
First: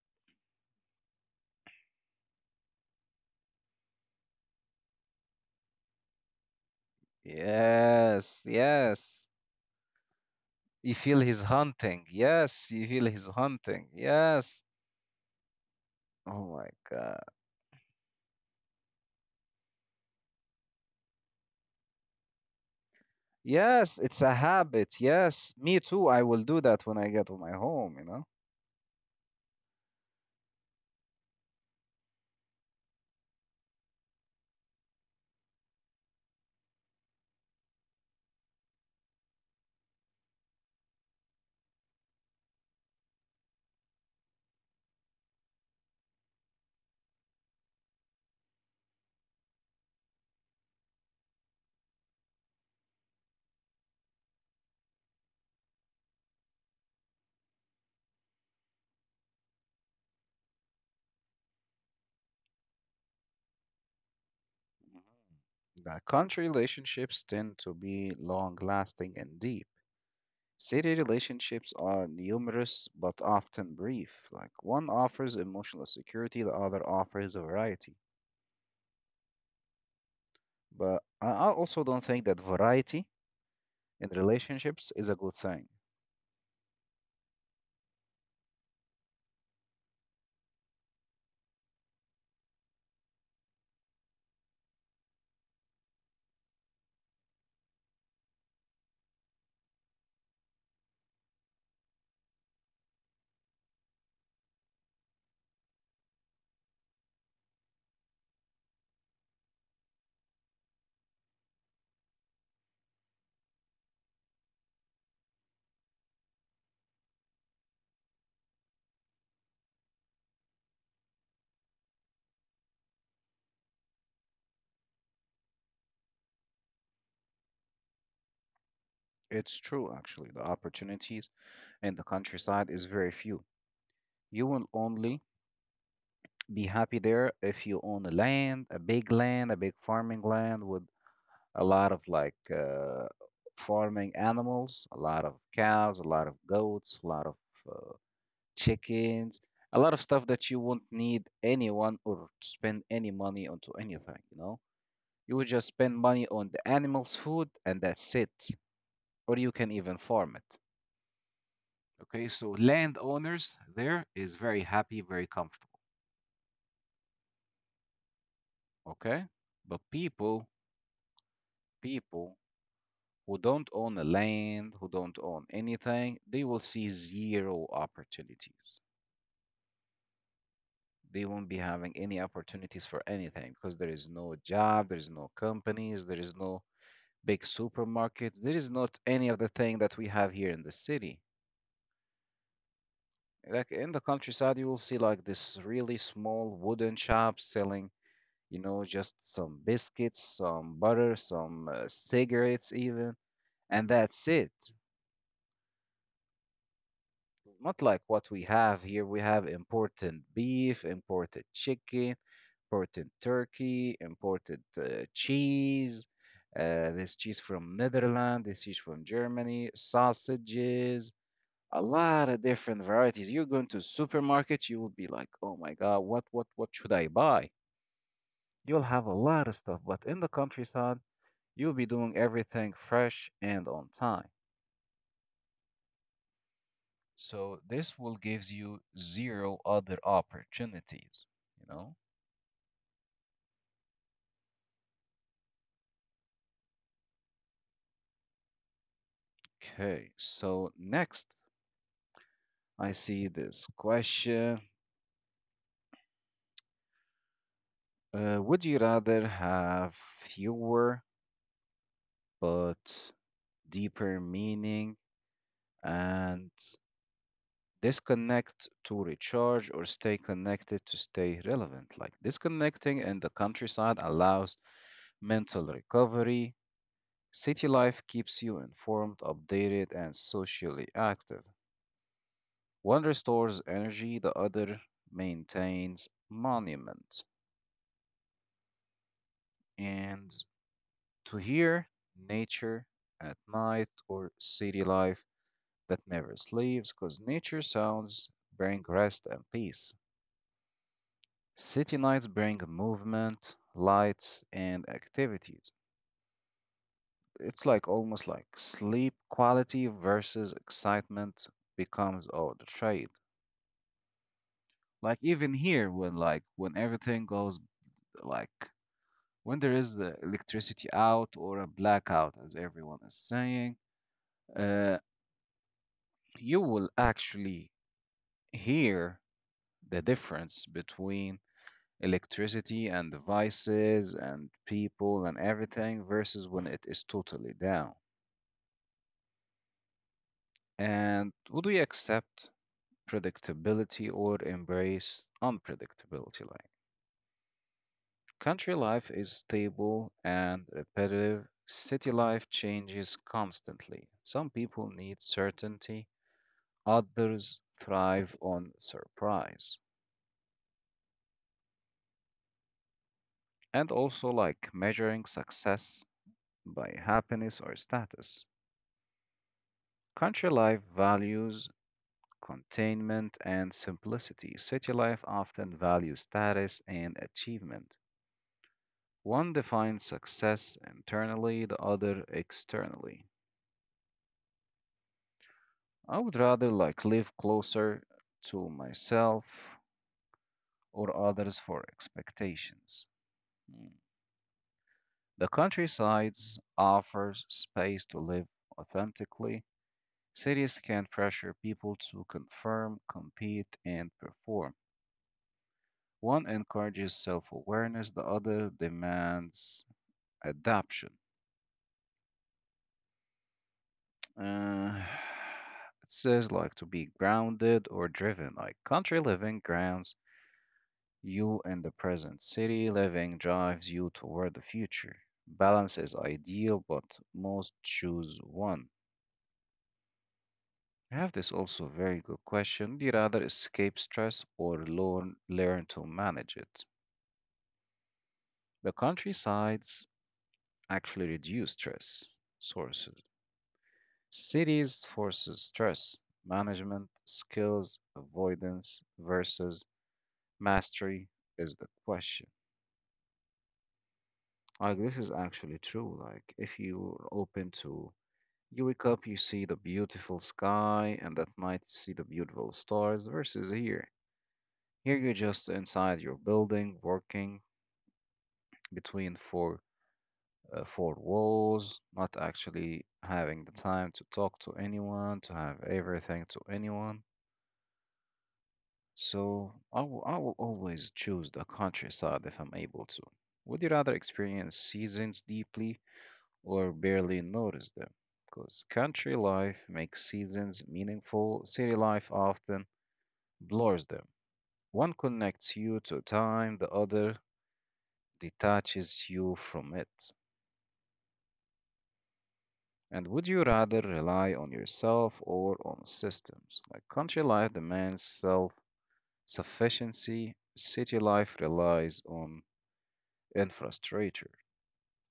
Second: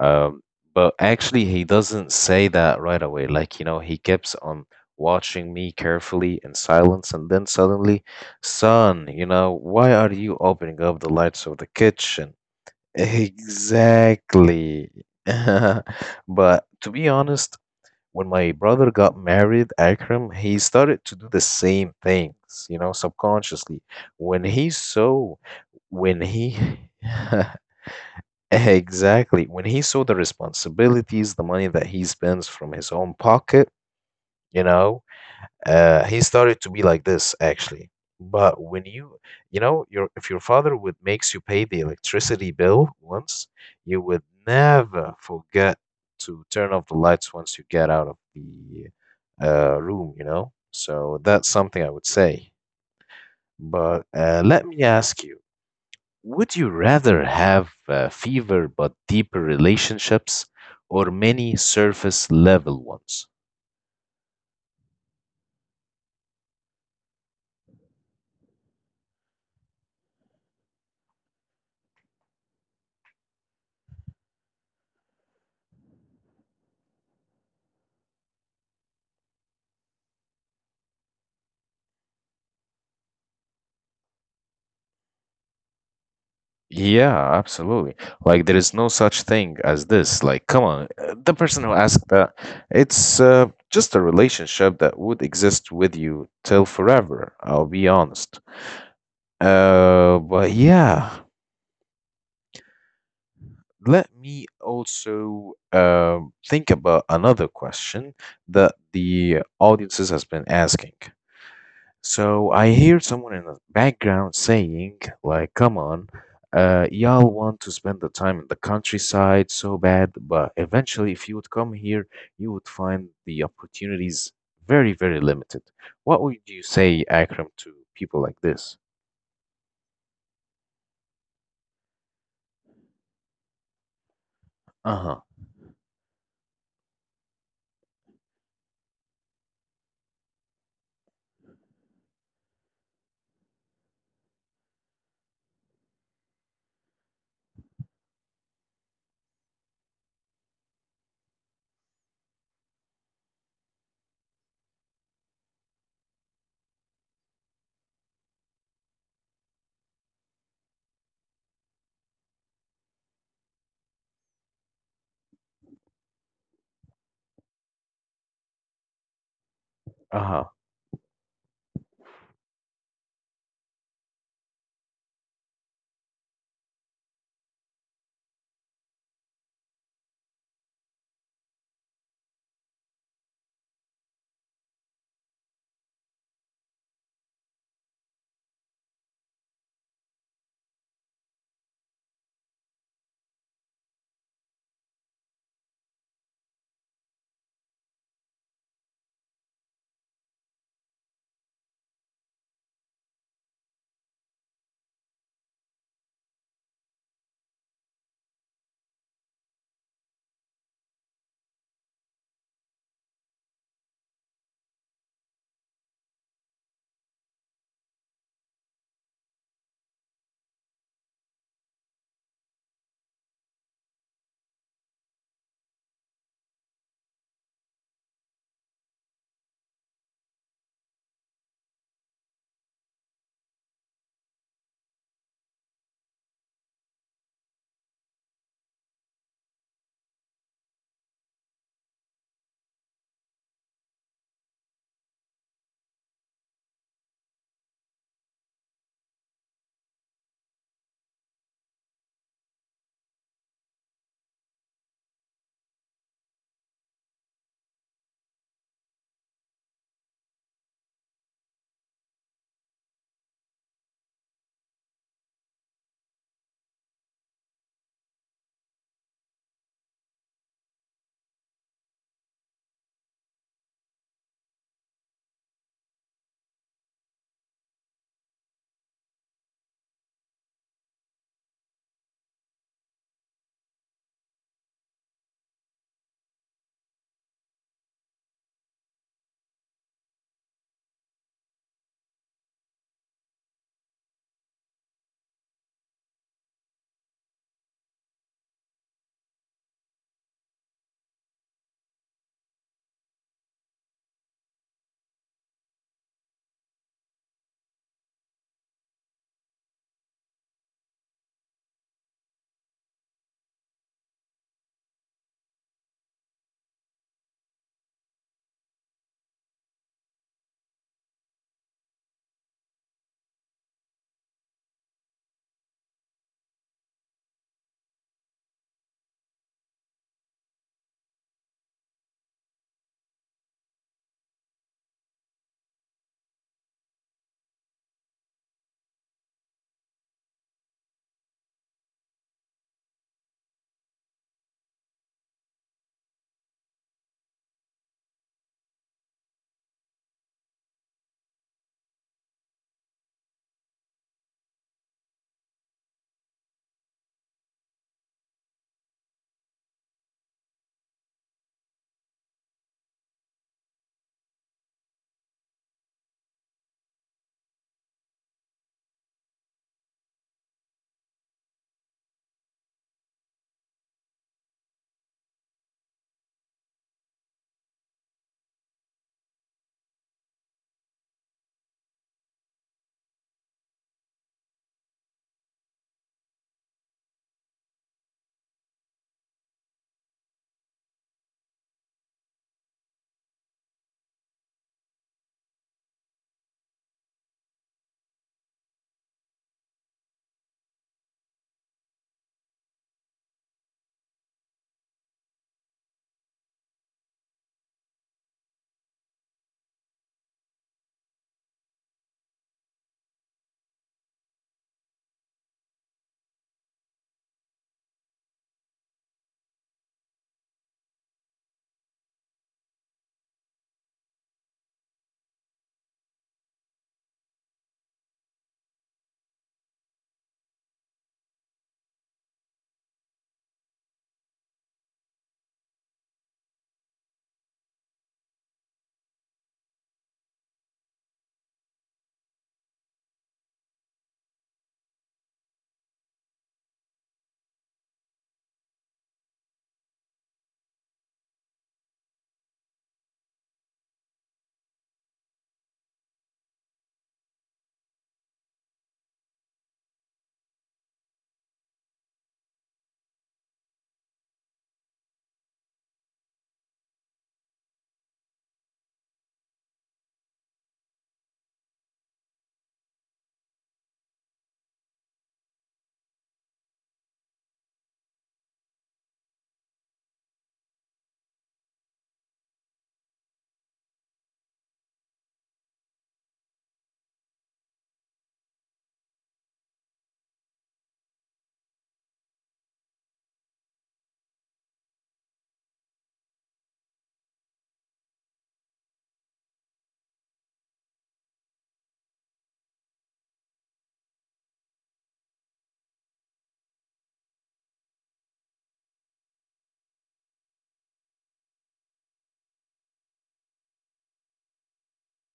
Speaker 2: um, but actually he doesn't say that right away. Like, you know, he keeps on watching me carefully in silence, and then suddenly,
Speaker 1: yes
Speaker 2: son, you
Speaker 1: yes
Speaker 2: know, why are you opening
Speaker 1: You
Speaker 2: up the
Speaker 1: feel his
Speaker 2: lights of the
Speaker 1: hunting.
Speaker 2: kitchen?
Speaker 1: Yes
Speaker 2: Exactly.
Speaker 1: oh
Speaker 2: But
Speaker 1: my
Speaker 2: to be
Speaker 1: god.
Speaker 2: honest, when my brother got married, Akram, he started to do the same things, you know, subconsciously.
Speaker 1: Yes, it's a
Speaker 2: When he
Speaker 1: habit.
Speaker 2: saw,
Speaker 1: Yes, me too.
Speaker 2: when
Speaker 1: I will
Speaker 2: he,
Speaker 1: do that when I get to my home.
Speaker 2: exactly, when he saw the responsibilities, the money that he spends from his own pocket, you know, he started to be like this actually. But you know, your if your father would makes you pay the electricity bill once, you would never forget to turn off the lights once you get out of the room, you know? So that's something I would say. But let me ask you, would you rather have fever but deeper relationships or many surface level ones?
Speaker 1: The country relationships tend to be long lasting and deep. City relationships are numerous but often brief. Like, one offers emotional security, the other offers variety. But I also don't think that variety in relationships is a good thing.
Speaker 2: Yeah, absolutely. Like there is no such thing as this. Like, come on, the person who asked that, it's just a relationship that would exist with you till forever. I'll be honest. But yeah, let me also think about another question that the audiences has been asking. So I hear someone in the background saying, like, come on, y'all want to spend the time in the countryside so bad, but eventually, if you would come here, you would find the opportunities very, very limited. What would you say, Akram, to people like this?
Speaker 1: It's true, actually. The opportunities in the countryside is very few. You will only
Speaker 2: Uh-huh.
Speaker 1: be happy there if you own a land, a big farming land with a lot of like farming animals, a lot of cows, a lot of goats, a lot of uh, chickens, a lot of stuff that you won't need anyone or spend any money onto anything, you know? You would just spend money on the animals' food and that's it. Or you can even farm it. Okay, so landowners there is very happy, very comfortable. Okay? But
Speaker 2: Uh-huh.
Speaker 1: people, people who don't own a land, who don't own anything, they will see zero opportunities. They won't be having any opportunities for anything because there is no job, there is no companies, there is no big supermarkets, there is not any of the thing that we have here in the city. Like in the countryside, you will see like this really small wooden shop selling, you know, just some biscuits, some butter, some cigarettes, even, and that's it. Not like what we have here. We have imported beef, imported chicken, imported turkey, imported cheese. This cheese from Netherlands, this cheese from Germany, sausages, a lot of different varieties. You go into to supermarkets, you will be like, oh my God, what should I buy? You'll have a lot of stuff, but in the countryside, you'll be doing everything fresh and on time. So this will gives you zero other opportunities, you know? Okay, so next I see this question. Would you rather have fewer but deeper meaning and disconnect to recharge or stay connected to stay relevant? Like, disconnecting in the countryside allows mental recovery. City life keeps you informed, updated, and socially active. One restores energy, the other maintains monument. And to hear nature at night or city life that never sleeps, because nature sounds bring rest and peace. City nights bring movement, lights, and activities. It's like almost like sleep quality versus excitement becomes all the trade. Like even here, when like when everything goes like when there is the electricity out or a blackout, as everyone is saying, uh, you will actually hear the difference between electricity and devices and people and everything versus when it is totally down. And would we accept predictability or embrace unpredictability? Like, country life is stable and repetitive. City life changes constantly. Some people need certainty. Others thrive on surprise. And also like measuring success by happiness or status. Country life values containment and simplicity. City life often values status and achievement. One defines success internally, the other externally. I would rather like live closer to myself or others for expectations. Hmm. The countrysides offers space to live authentically. Cities can pressure people to conform, compete, and perform. One encourages self awareness, the other demands adaption. Uh, it says, like, to be grounded or driven, like, country living grounds you in the present, city living drives you toward the future. Balance is ideal, but most choose one. I have this also very good question. Do you rather escape stress or learn to manage it? The countrysides actually reduce stress sources. Cities forces stress management skills avoidance versus mastery is the question. Like, this is actually true. Like, if you're open to you wake up, you see the beautiful sky, and at night you see the beautiful stars versus here. Here you're just inside your building, working between four walls, not actually having the time to talk to anyone, to have everything to anyone. So I will always choose the countryside if I'm able to. Would you rather experience seasons deeply or barely notice them? Because country life makes seasons meaningful, city life often blurs them. One connects you to time, the other detaches you from it. And would you rather rely on yourself or on systems? Like, country life demands self sufficiency, city life relies on infrastructure,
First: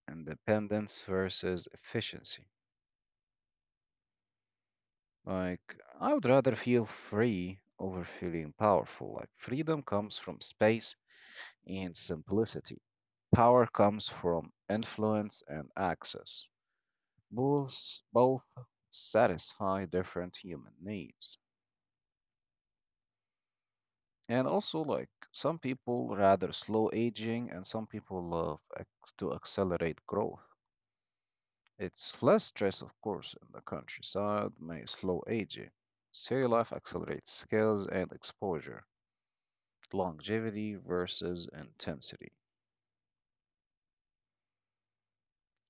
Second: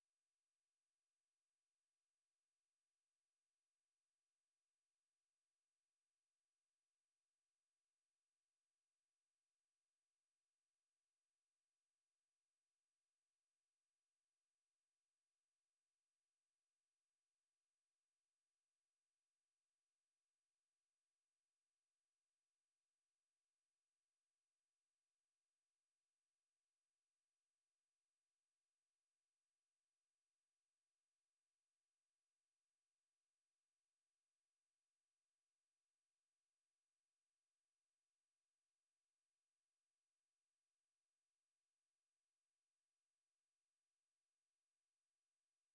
Speaker 1: independence versus efficiency. Like, I would rather feel free over feeling powerful. Like, freedom comes from space and simplicity, power comes from influence and access. Both satisfy different human needs. And also like, some people rather slow aging and some people love to accelerate growth. It's less stress, of course, in the countryside may slow aging. City life accelerates skills and exposure, longevity versus intensity.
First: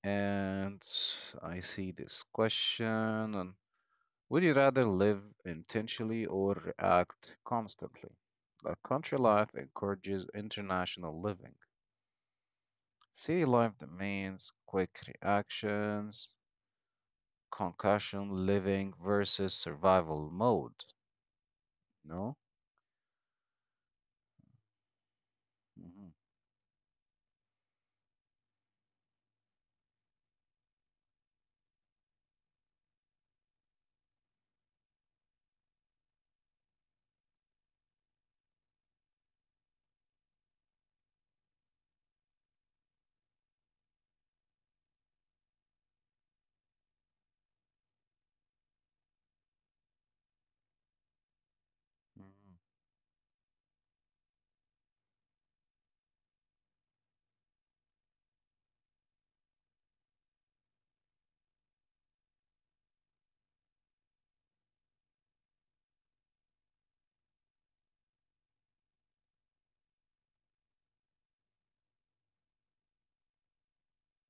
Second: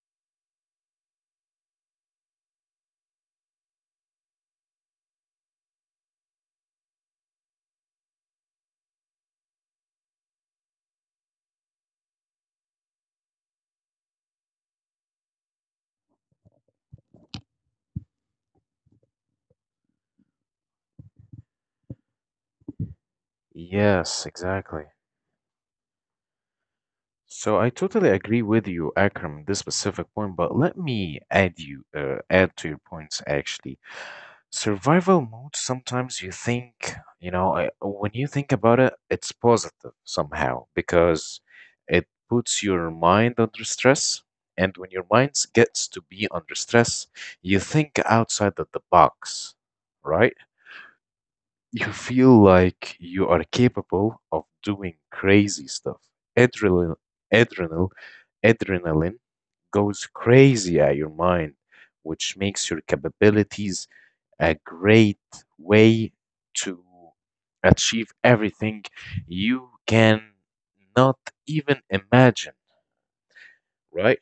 Speaker 1: And I see this question. And would you rather live intentionally or react constantly? The country life encourages international living. City life demands quick reactions, concussion living versus survival mode. No?
Speaker 2: Yes, exactly.
Speaker 1: Hmm.
Speaker 2: So I totally agree with you, Akram, in this specific point, but let me add you, add to your points actually. Survival mode, sometimes you think, you know, when you think about it, it's positive somehow because it puts your mind under stress. And when your mind gets to be under stress, you think outside of the box, right? You feel
Speaker 1: Hmm.
Speaker 2: like you are capable of doing crazy stuff. Adrenaline, adrenal, adrenaline goes crazy at your mind, which makes your capabilities a great way to achieve everything you can not even imagine, right?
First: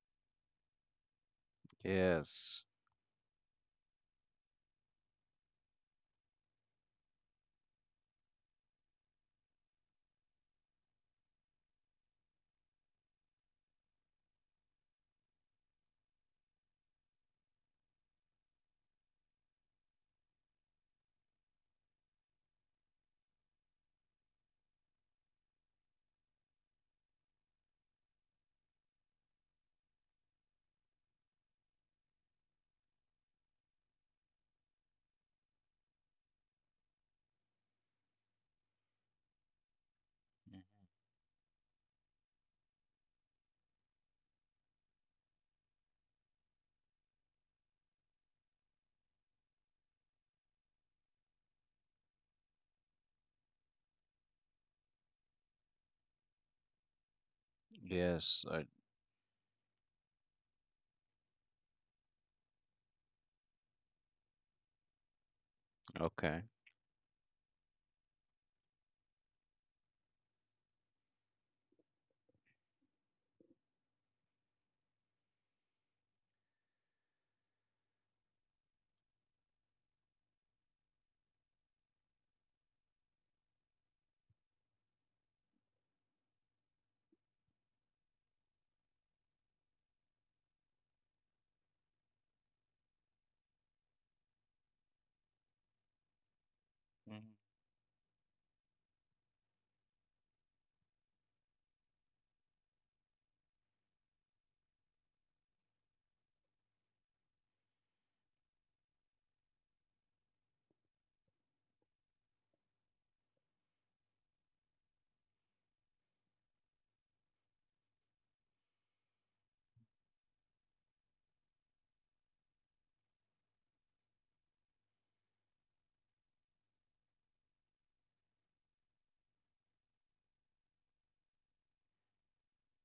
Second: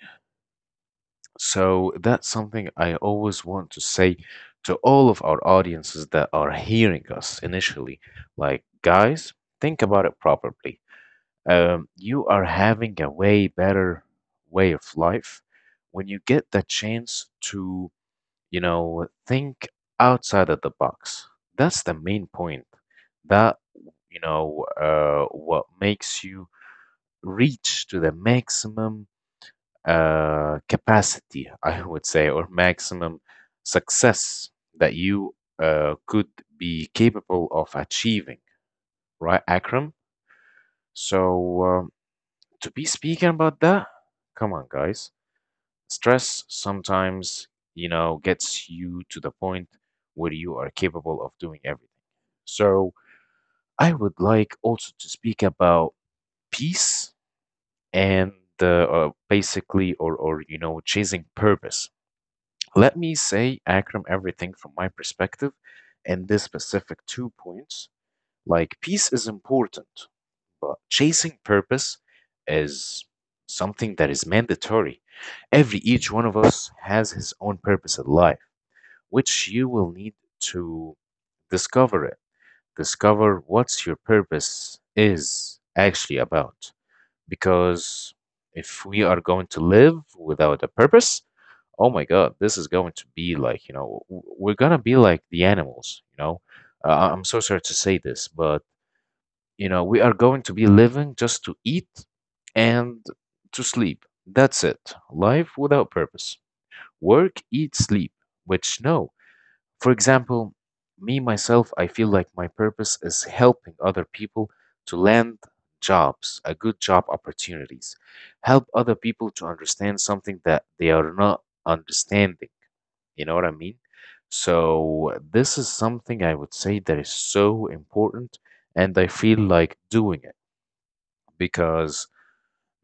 Speaker 2: So that's
Speaker 1: Yes.
Speaker 2: something I always want to say to all of our audiences that are hearing us initially. Like, guys, think about it properly. You are having a way better way of life when you get the chance to you know, think outside of the box. That's the main point. That, you know, what makes you reach to the maximum capacity, I would say, or maximum success that you could be capable of achieving, right, Akram?
Speaker 1: Mhm.
Speaker 2: So, to be speaking about that, come on, guys. Stress sometimes, you know, gets you to the point where you are capable of doing everything. So I would like also to speak about peace and
Speaker 1: Yes. I,
Speaker 2: the basically or you know chasing purpose. Let me say Akram everything from my perspective and this
Speaker 1: okay.
Speaker 2: specific two points. Like peace is important, but chasing purpose is something that is mandatory. Every each one of us has his own purpose in life, which you will need to discover it. Discover what's your purpose is actually about. Because if we are going to live without a purpose, oh my God, this is going to be like, you know, we're going to be like the animals, you know.
Speaker 1: Mhm.
Speaker 2: I'm so sorry to say this, but you know, we are going to be living just to eat and to sleep. That's it. Life without purpose. Work, eat, sleep. Which, no, for example, me myself, I feel like my purpose is helping other people to land jobs, a good job opportunities, help other people to understand something that they are not understanding. You know what I mean? So, this is something I would say that is so important, and I feel like doing it because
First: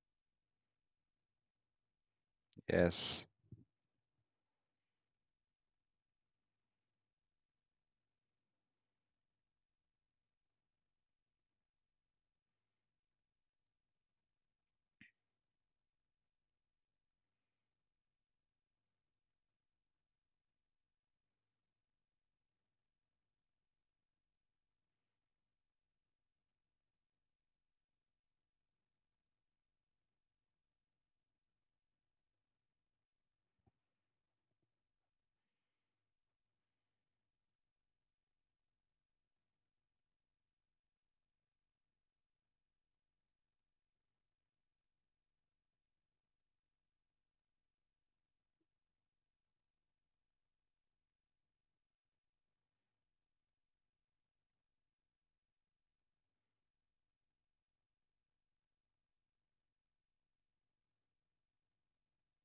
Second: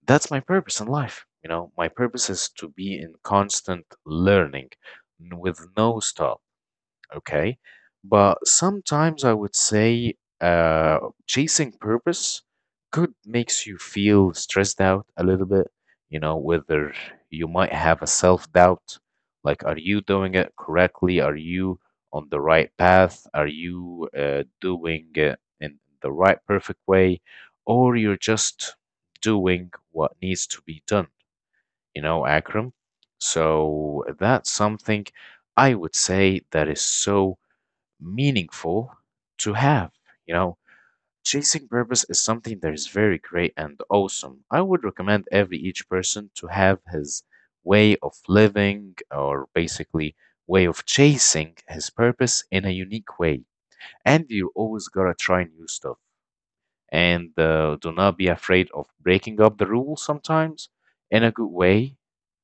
Speaker 2: that's my purpose in life. You know, my purpose is to be in
Speaker 1: Yes.
Speaker 2: constant learning with no stop okay? But sometimes I would say uh, chasing purpose could makes you feel stressed out a little bit, you know, whether you might have a self-doubt, like are you doing it correctly? Are you on the right path? Are you doing it in the right perfect way? Or you're just doing what needs to be done, you know, Akram? So that's something I would say that is so meaningful to have. You know, chasing purpose is something that is very great and awesome. I would recommend every each person to have his way of living or basically way of chasing his purpose in a unique way. And you always gotta try new stuff. And do not be afraid of breaking up the rules sometimes in a good way,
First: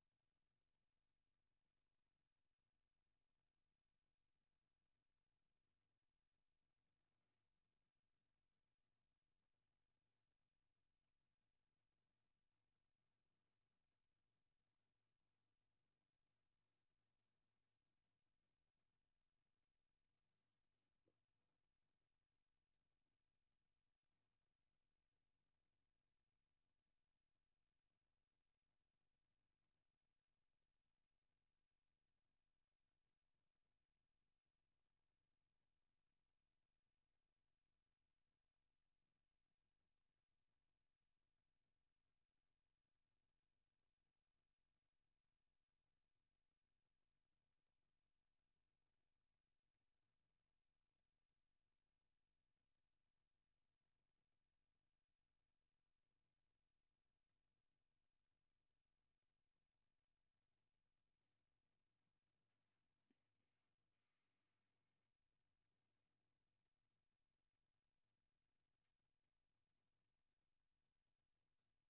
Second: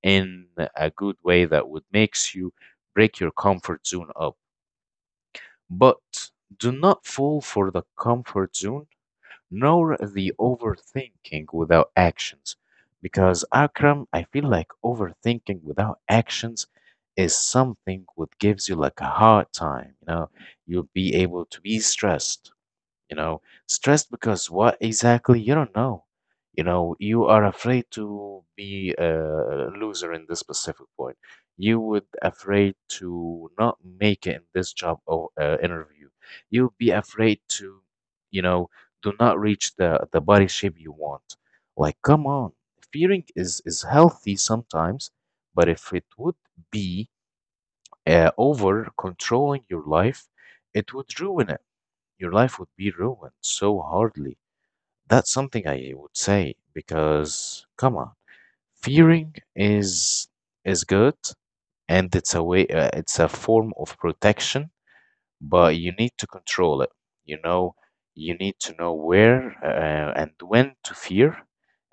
Speaker 2: in a good way that would makes you break your comfort zone up but do not fall for the comfort zone nor the overthinking without actions. Because, Akram, I feel like overthinking without actions is something what gives you like a hard time. You know, you'll be able to be stressed you know stressed because what exactly you don't know, you know you are afraid to be a loser in this specific point, you would afraid to not make it in this job or interview, you'd be afraid to, you know, do not reach the body shape you want, like come on, fearing is healthy sometimes, but if it would be over controlling your life, it would ruin it, your life would be ruined so hardly. That's something I would say because come on, fearing is good and it's a way it's a form of protection but you need to control it. You know, you need to know where and when to fear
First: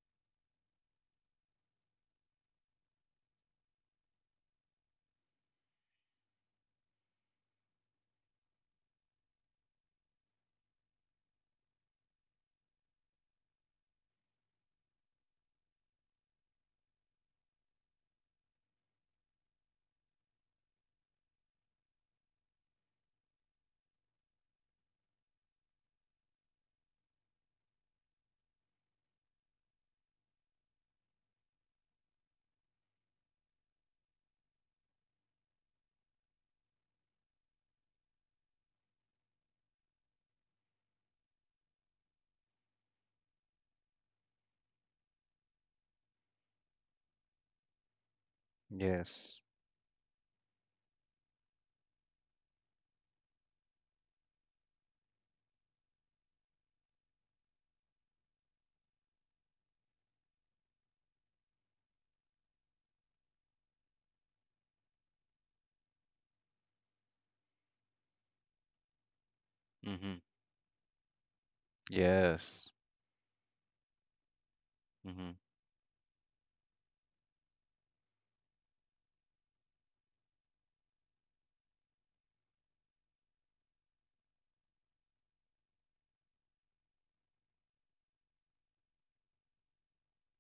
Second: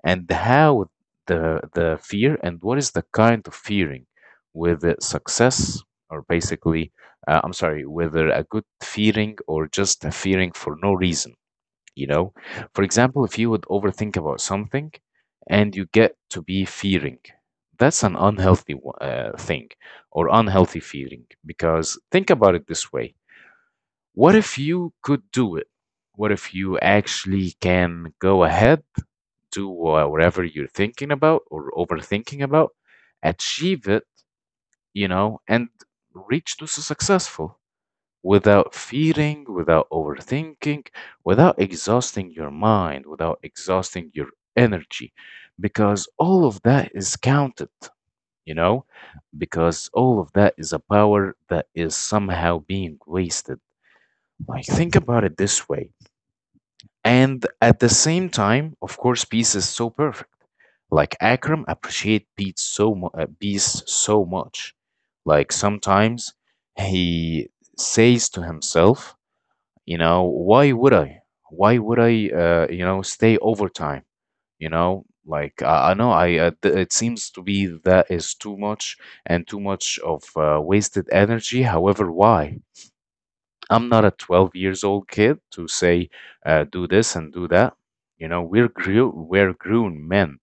Speaker 2: and how the fear and what is the kind of fearing, whether success or basically, I'm sorry, whether a good fearing or just a fearing for no reason. You know, for example, if you would overthink about something and you get to be fearing, that's an unhealthy thing or unhealthy feeling because think about it this way, what if you could do it? What if you actually can go ahead, do whatever you're thinking about or overthinking about, achieve it, you know, and reach to successful without fearing, without overthinking, without exhausting your mind, without exhausting your energy, because all of that is counted, you know,
Speaker 1: Yes.
Speaker 2: because all of that is a power that is somehow being wasted. Like, think about it this way. And at the same time, of course, peace is so perfect. Like Akram appreciate peace so peace so much. Like sometimes he says to himself, you
Speaker 1: Hmm.
Speaker 2: know, why would I? Why would I?
Speaker 1: Yes.
Speaker 2: You know, stay overtime. You know,
Speaker 1: Hmm.
Speaker 2: like I know I. It seems to be that is too much and too much of wasted energy. However, why? I'm not a 12 years old kid to say, do this and do that. You know, we're grown men.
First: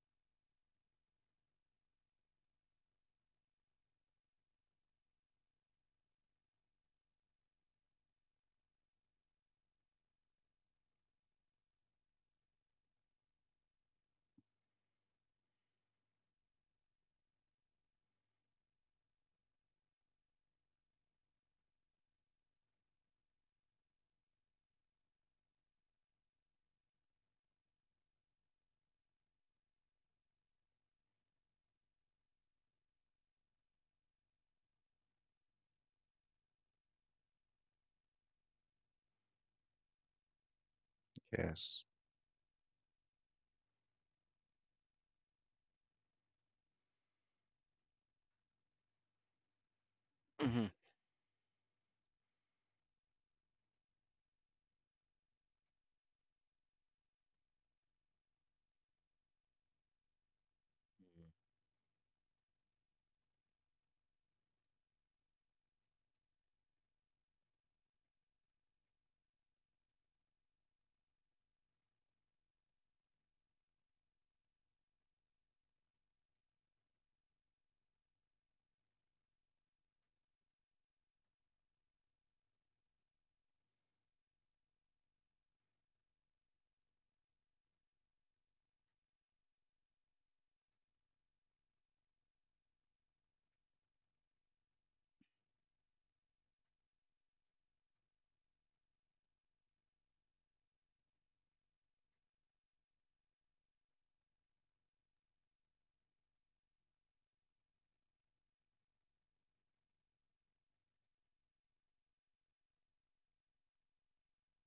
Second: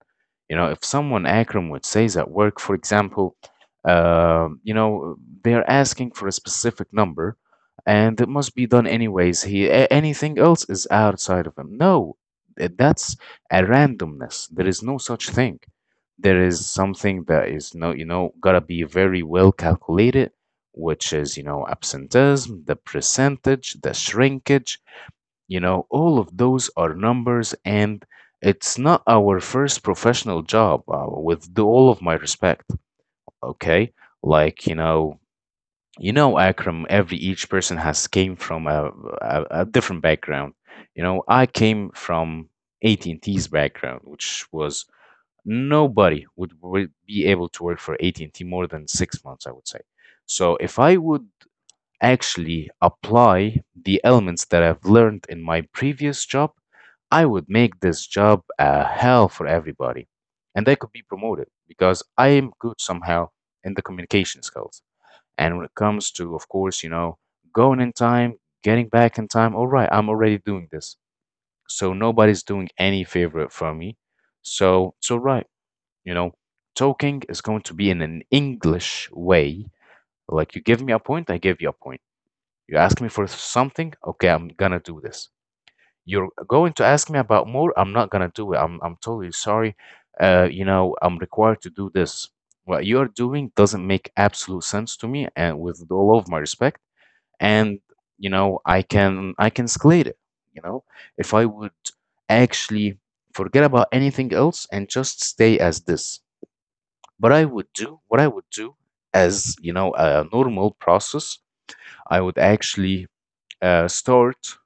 Speaker 2: You know, if someone Akram would says at work, for example, you know, they're asking for a specific number, and it must be done anyways. He anything else is outside of him. No, that's a randomness. There is no such thing. There is something that is no, gotta be very well calculated which is, absenteeism, the percentage, the shrinkage, all of those are numbers. And it's not our first professional job with the, all of my respect, okay? Like, you know, Akram, every each person has came from a different background. You know, I
Speaker 1: Yes.
Speaker 2: came from AT&T's background, which was nobody would be able to work for AT&T more than 6 months, I would say. So
Speaker 1: Hmm.
Speaker 2: if I would actually apply the elements that I've learned in my previous job, I would make this job a hell for everybody. And I could be promoted because I am good somehow in the communication skills. And when it comes to, of course, going in time, getting back in time, all right, I'm already doing this. So nobody's doing any favor for me. So it's all right. You know, talking is going to be in an English way. Like, you give me a point, I give you a point. You ask me for something? Okay, I'm gonna do this. You're going to ask me about more? I'm not gonna do it. I'm totally sorry. I'm required to do this. What you're doing doesn't make absolute sense to me, and with all of my respect, and you know, I can escalate it. You know, if I would actually forget about anything else and just stay as this. But I would do what I would do as, you know, a normal process. I would actually start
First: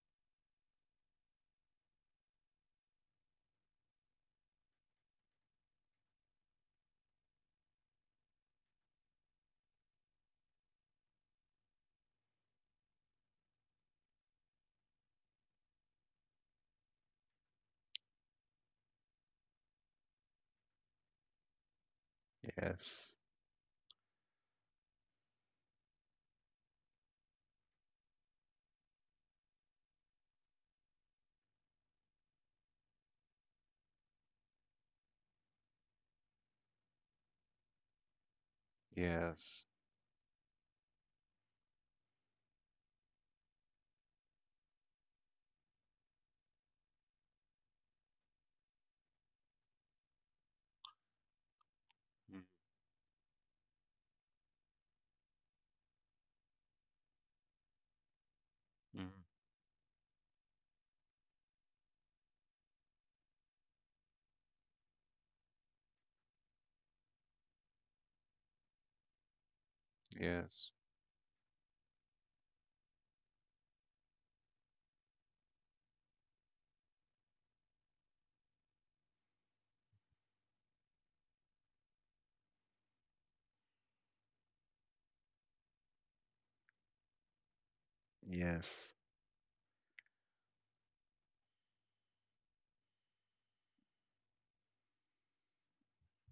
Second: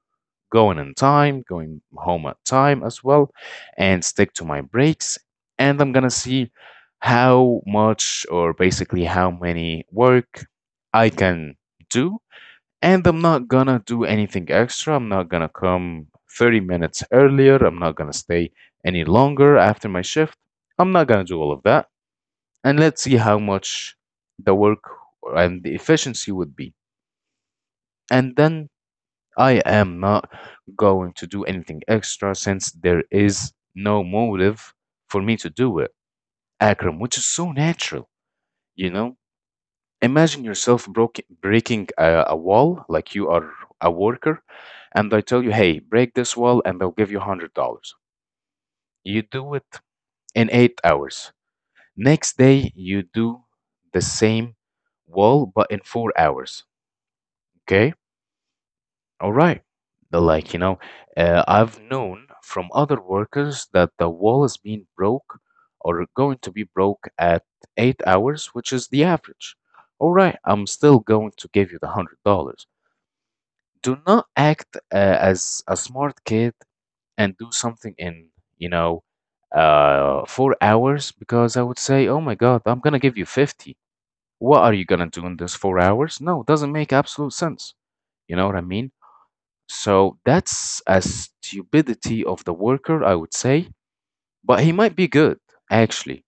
Speaker 2: going on time, going home at time as well, and stick to my breaks. And I'm gonna see how much or basically how many work I can do. And I'm not gonna do anything extra. I'm not gonna come 30 minutes earlier. I'm not gonna stay any longer after my shift. I'm not gonna do all of that. And let's
Speaker 1: Yes.
Speaker 2: see how much the work and the efficiency would be. And then I am not going to do anything extra since there is no motive for me to do it. Akram, which is so natural, you know?
Speaker 1: Yes.
Speaker 2: Imagine yourself broke, breaking a wall, like you are a worker, and I tell you, hey, break this wall and they'll give you $100. You do it in 8 hours. Next day, you do the same wall, but in 4 hours. Okay?
Speaker 1: Mhm.
Speaker 2: All right. The, I've known from other workers that the wall is being broke or going to be broke at 8 hours, which is the average. All right,
Speaker 1: Yes.
Speaker 2: I'm still going to give you the $100. Do not act as a smart kid and do something in, you know, 4 hours, because I would say, oh my God, I'm gonna give you 50. What are you gonna do in those 4 hours? No, doesn't make absolute sense. You know what I
Speaker 1: Yes.
Speaker 2: mean? So that's a stupidity of the worker, I would say, but he might be good, actually.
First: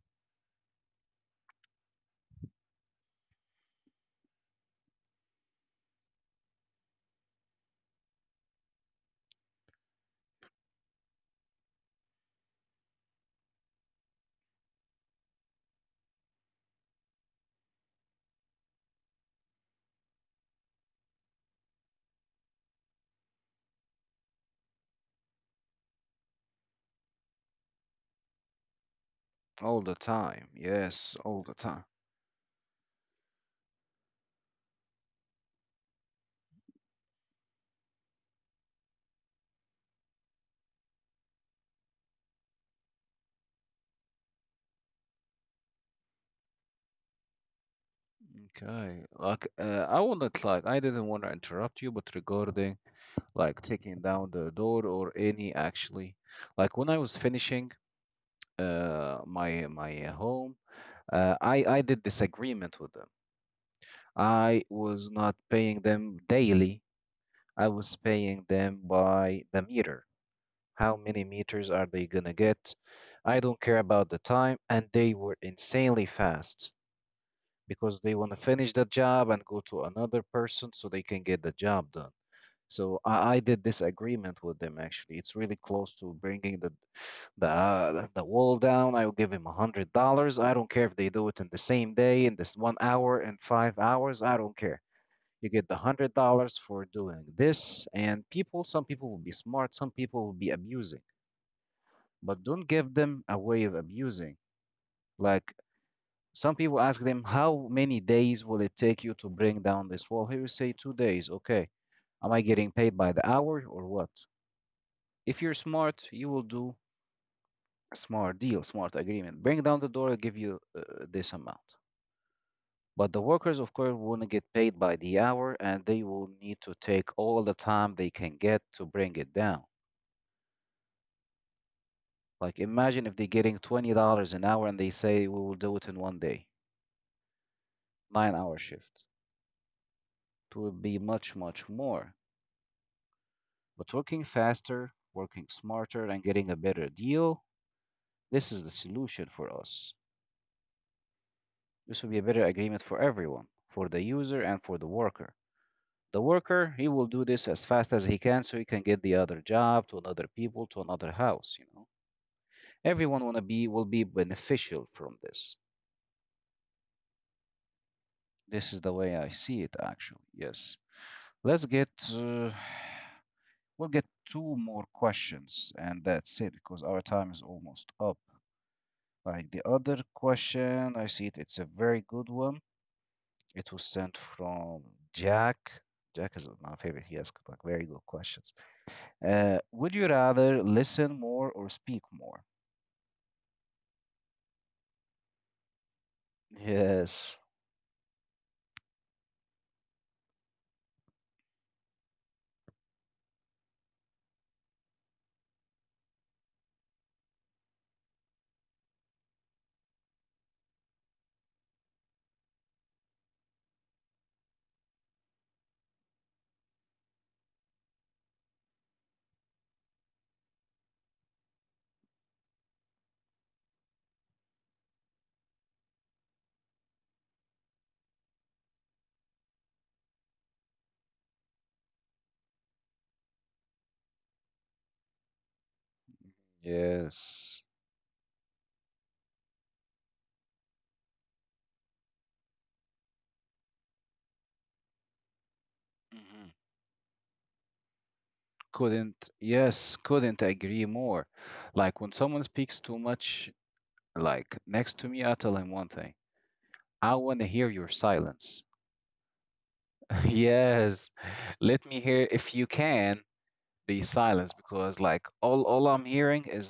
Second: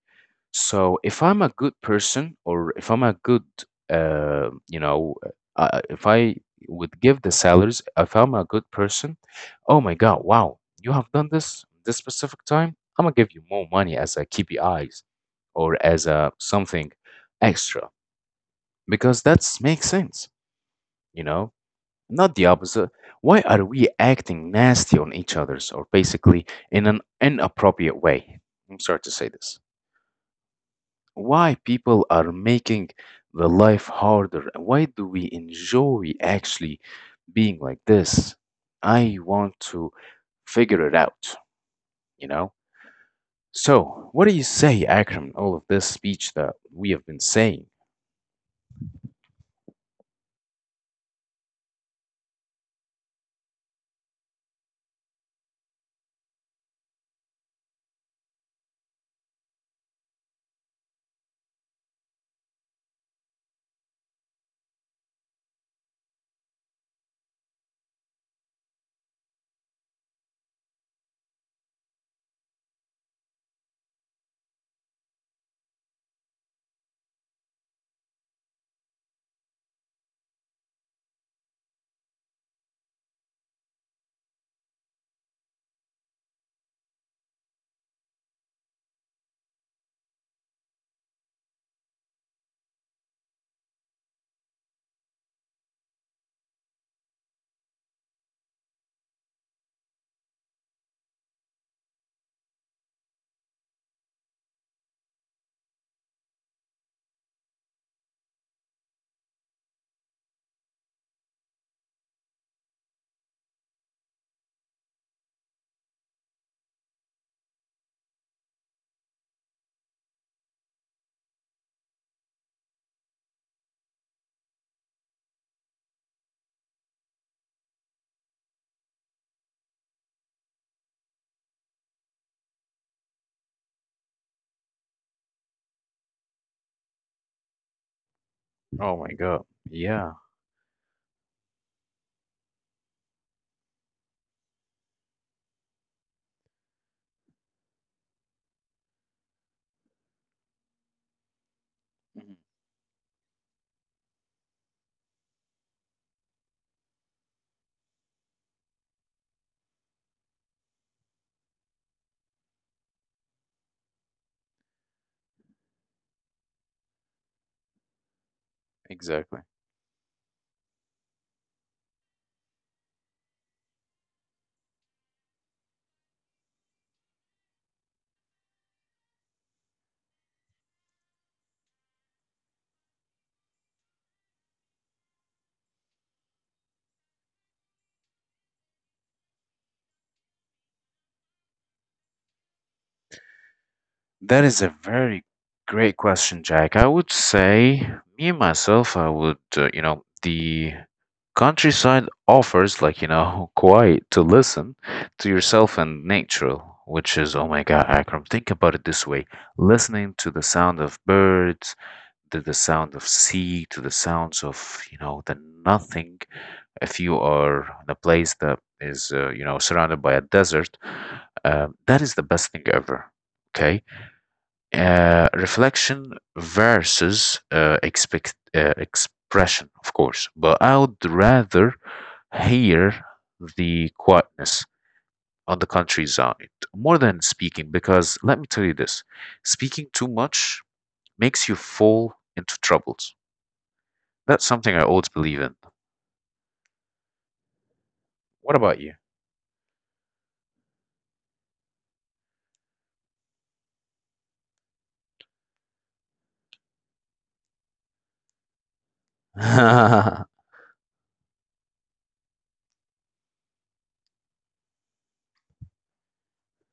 Speaker 2: So if I'm a good person or if I'm a good, uh, you know, if I would give the salaries, if I'm a good person, oh my God, wow, you have done this this specific time. I'm gonna give you more money as a KPIs or as a something extra because that's makes sense, you know. Not the opposite. Why are we acting nasty on each other's or basically in an inappropriate way? I'm sorry to say this.
Speaker 1: All the time. Yes, all the
Speaker 2: Why
Speaker 1: time.
Speaker 2: people are making the life harder? And why do we enjoy actually being like this? I want to figure it out, you know? So, what do you say, Akram, all of this speech that we have been saying?
Speaker 1: Okay. Like, I wanted, like, I didn't want to interrupt you, but regarding like taking down the door or any actually, like when I was finishing my home, I did this agreement with them. I was not paying them daily. I was paying them by the meter. How many meters are they gonna get? I don't care about the time. And they were insanely fast because they want to finish the job and go to another person so they can get the job done. So I did this agreement with them actually. It's really close to bringing the the wall down. I will give him $100. I don't care if they do it in the same day, in this 1 hour, in 5 hours. I don't care. You get the $100 for doing this, and people. Some people will be smart. Some people will be abusing but don't give them a way of abusing. Like, some people ask them, how many days will it take you to bring down this wall? Here you say 2 days. Okay, am I getting paid by the hour or what? If you're smart, you will do a smart deal, smart agreement. Bring down the door, I give you this amount. But the workers, of course, want to get paid by the hour and they will need to take all the time they can get to bring it down. Like, imagine if they're getting $20 an hour and they say we will do it in 1 day, 9 hour
Speaker 2: Oh
Speaker 1: shift.
Speaker 2: my God. Yeah,
Speaker 1: It will be much, much more. But working faster, working smarter, and getting a better deal, this is the solution for us. This will be a better agreement for everyone, for the user and for the worker. The worker, he will do this as fast as he can so he can get the other job to another people to another house, you know. Everyone wanna be will be beneficial from this. This is the way I
Speaker 2: exactly.
Speaker 1: see it actually. Yes. Let's get uh, we'll get two more questions and that's it because our time is almost up. Like, the other question, I see it. It's a very good one. It was sent from Jack. Jack is my favorite. He asks like very good questions. Would you rather listen more or speak more?
Speaker 2: That is a very great question, Jack. I would
Speaker 1: Yes,
Speaker 2: say, me myself, I would, the countryside offers, like, you know, quiet to listen to yourself and nature, which is, oh my God, Akram, think about it this way. Listening to the sound of birds, to the sound of sea, to the sounds of, you know, the nothing. If you are in a place that is, surrounded by a desert, that is the best thing ever. Okay, reflection versus expect expression, of course, but I would rather hear the quietness on the countryside more than
Speaker 1: yes.
Speaker 2: speaking, because let me tell you this: speaking too much makes you fall into troubles. That's something I always believe in.
Speaker 1: Mhm.
Speaker 2: What about you?
Speaker 1: Couldn't, yes, couldn't agree more. Like, when someone speaks too much, like next to me, I tell him one thing. I want to hear your silence. Yes, let me hear if you can. Be silenced because like all I'm hearing is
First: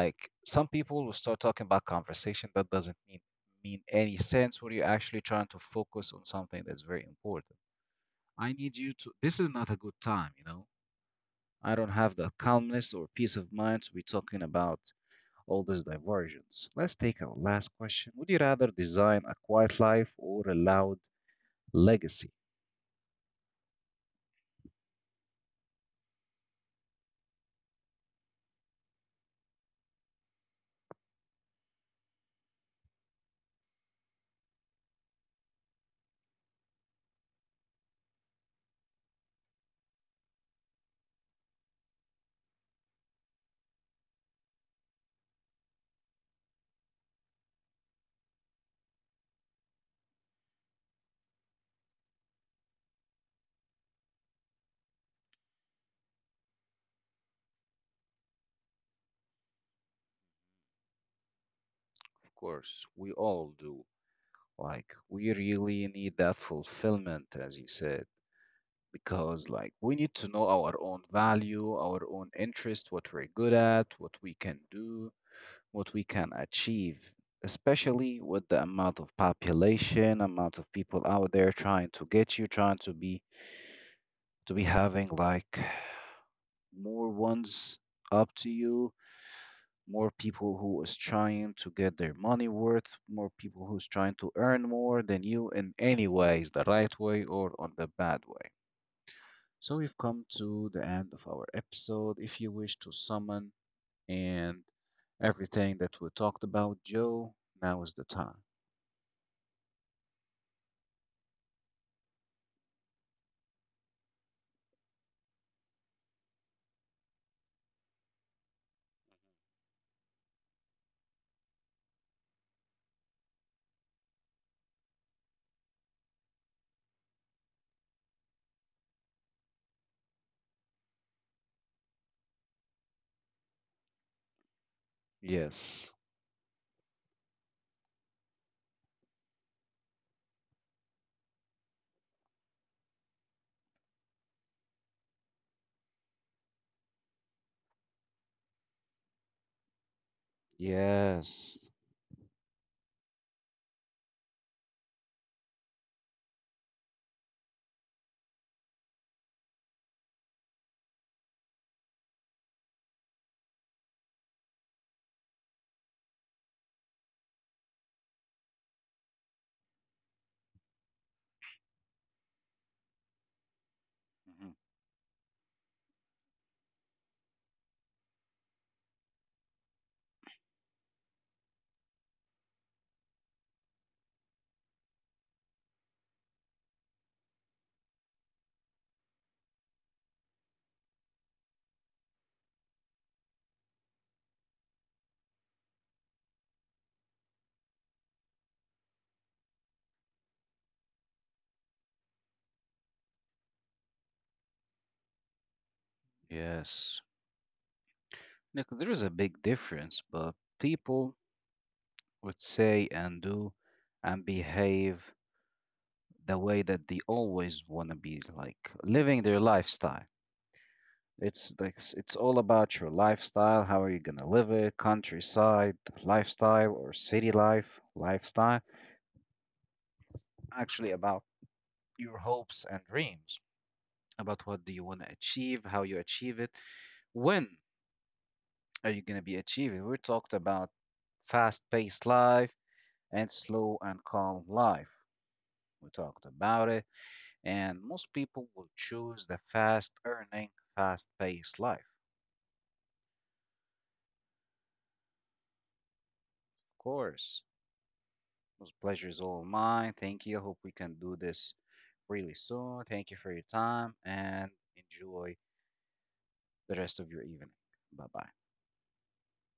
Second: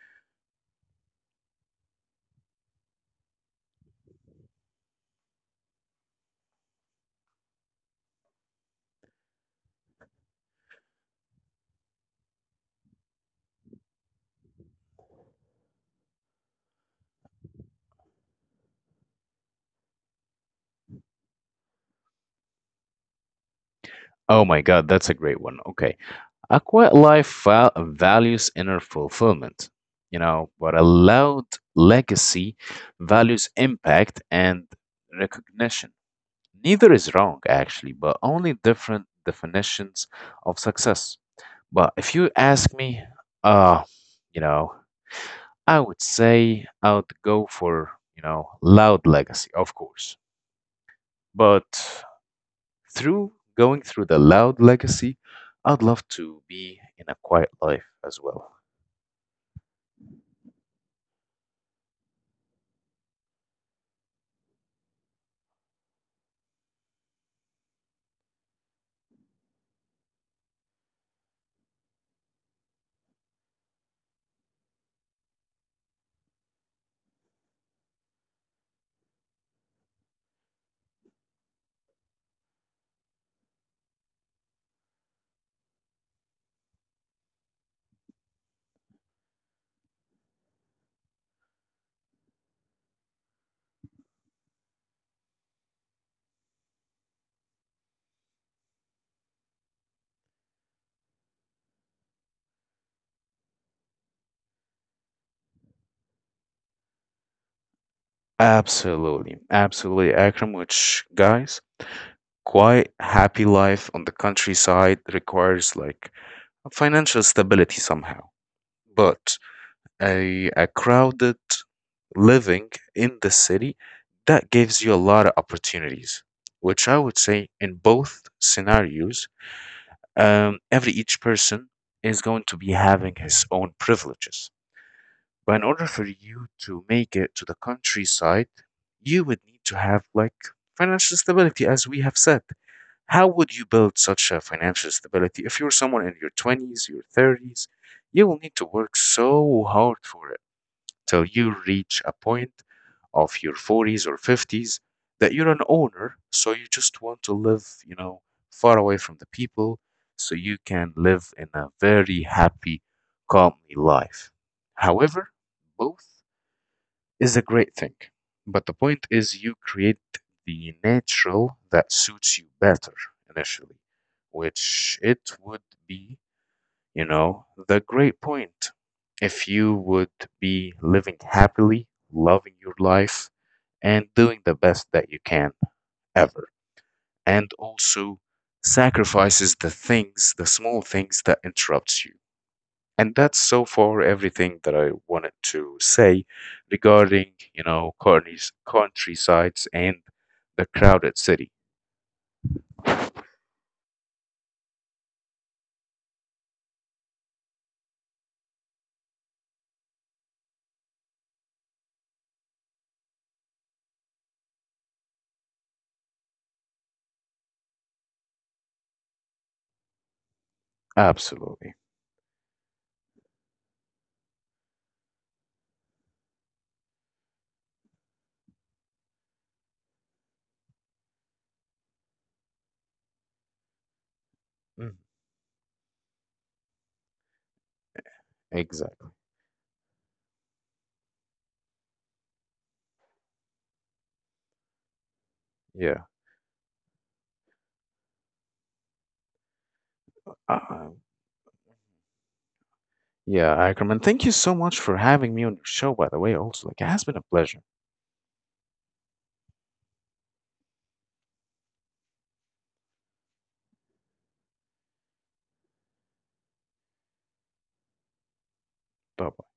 Speaker 1: like some people will start talking about conversation that doesn't mean any sense when you're actually trying to focus on something that's very important. I need you to this is not a good time, you know. I don't have the calmness or peace of mind to be talking about all these diversions. Let's take our last question. Would you rather design a quiet life or a loud legacy?
Speaker 2: Oh my God, that's a great one. Okay. A quiet life values inner fulfillment, you know, but a loud legacy values impact and recognition. Neither is wrong, actually, but only different definitions of success. But if you ask me, uh, you know, I would say I would go for, you know, loud legacy, of course. But through going through the loud legacy, I'd love to be in a quiet life as well.
Speaker 1: Of course, we all do. Like, we really need that fulfillment, as you said, because, like, we need to know our own value, our own interest, what we're good at, what we can do, what we can achieve, especially with the amount of population, amount of people out there trying to get you, trying to be having like more ones up to you, more people who is trying to get their money worth, more people who's trying to earn more than you in any ways, the right way or on the bad way. So we've come to the end of our episode. If you wish to summon and everything that we talked about, Joe, now is the time.
Speaker 2: Absolutely, absolutely, Akram, which guys, quite happy life on the countryside requires like financial stability somehow. But a crowded living in the city, that gives you a lot of opportunities, which I would say in both scenarios, every each person is going to be having his own privileges. But in order
Speaker 1: Yes.
Speaker 2: for you to make it to the countryside, you would need to have like financial stability, as we have said. How would you build such a financial stability? If you're someone in your 20s, your 30s, you will need to work so hard for it till you
Speaker 1: Yes.
Speaker 2: reach a point of your 40s or 50s that you're an owner, so you just want to live, you know, far away from the people so you can live in a very happy, calmly life. However, both is a great thing. But the point is, you create the natural that suits you better initially,
Speaker 1: Mhm.
Speaker 2: which it would be, you know, the great point. If you would be living happily, loving your life, and doing the best that you can ever, and also sacrifices the things, the small things that interrupts you, and that's so far everything that I wanted to say regarding, you know, Courtney's countrysides and the crowded city.
Speaker 1: Yes. Nick, there is a big difference, but people would say and do and behave the way that they always want to be like living their lifestyle. It's
Speaker 2: Absolutely.
Speaker 1: like it's all about your lifestyle. How are you gonna live it? Countryside lifestyle or city life lifestyle? Actually, about your hopes and dreams. About what do you
Speaker 2: Mm,
Speaker 1: want to achieve? How you achieve it? When are you
Speaker 2: exactly.
Speaker 1: gonna be achieving? We talked about fast-paced life and slow and calm life. We
Speaker 2: Yeah.
Speaker 1: talked about it. And most people will choose the fast earning,
Speaker 2: Uh,
Speaker 1: fast paced life. Of
Speaker 2: yeah, Ackerman, thank you so much for having me on your show, by the way, also. Like, it has been a
Speaker 1: course.
Speaker 2: pleasure.
Speaker 1: Most pleasure is all mine. Thank you. I hope we can do this really soon. Thank you for your time and enjoy the rest of your evening. Bye bye.
Speaker 2: Bye.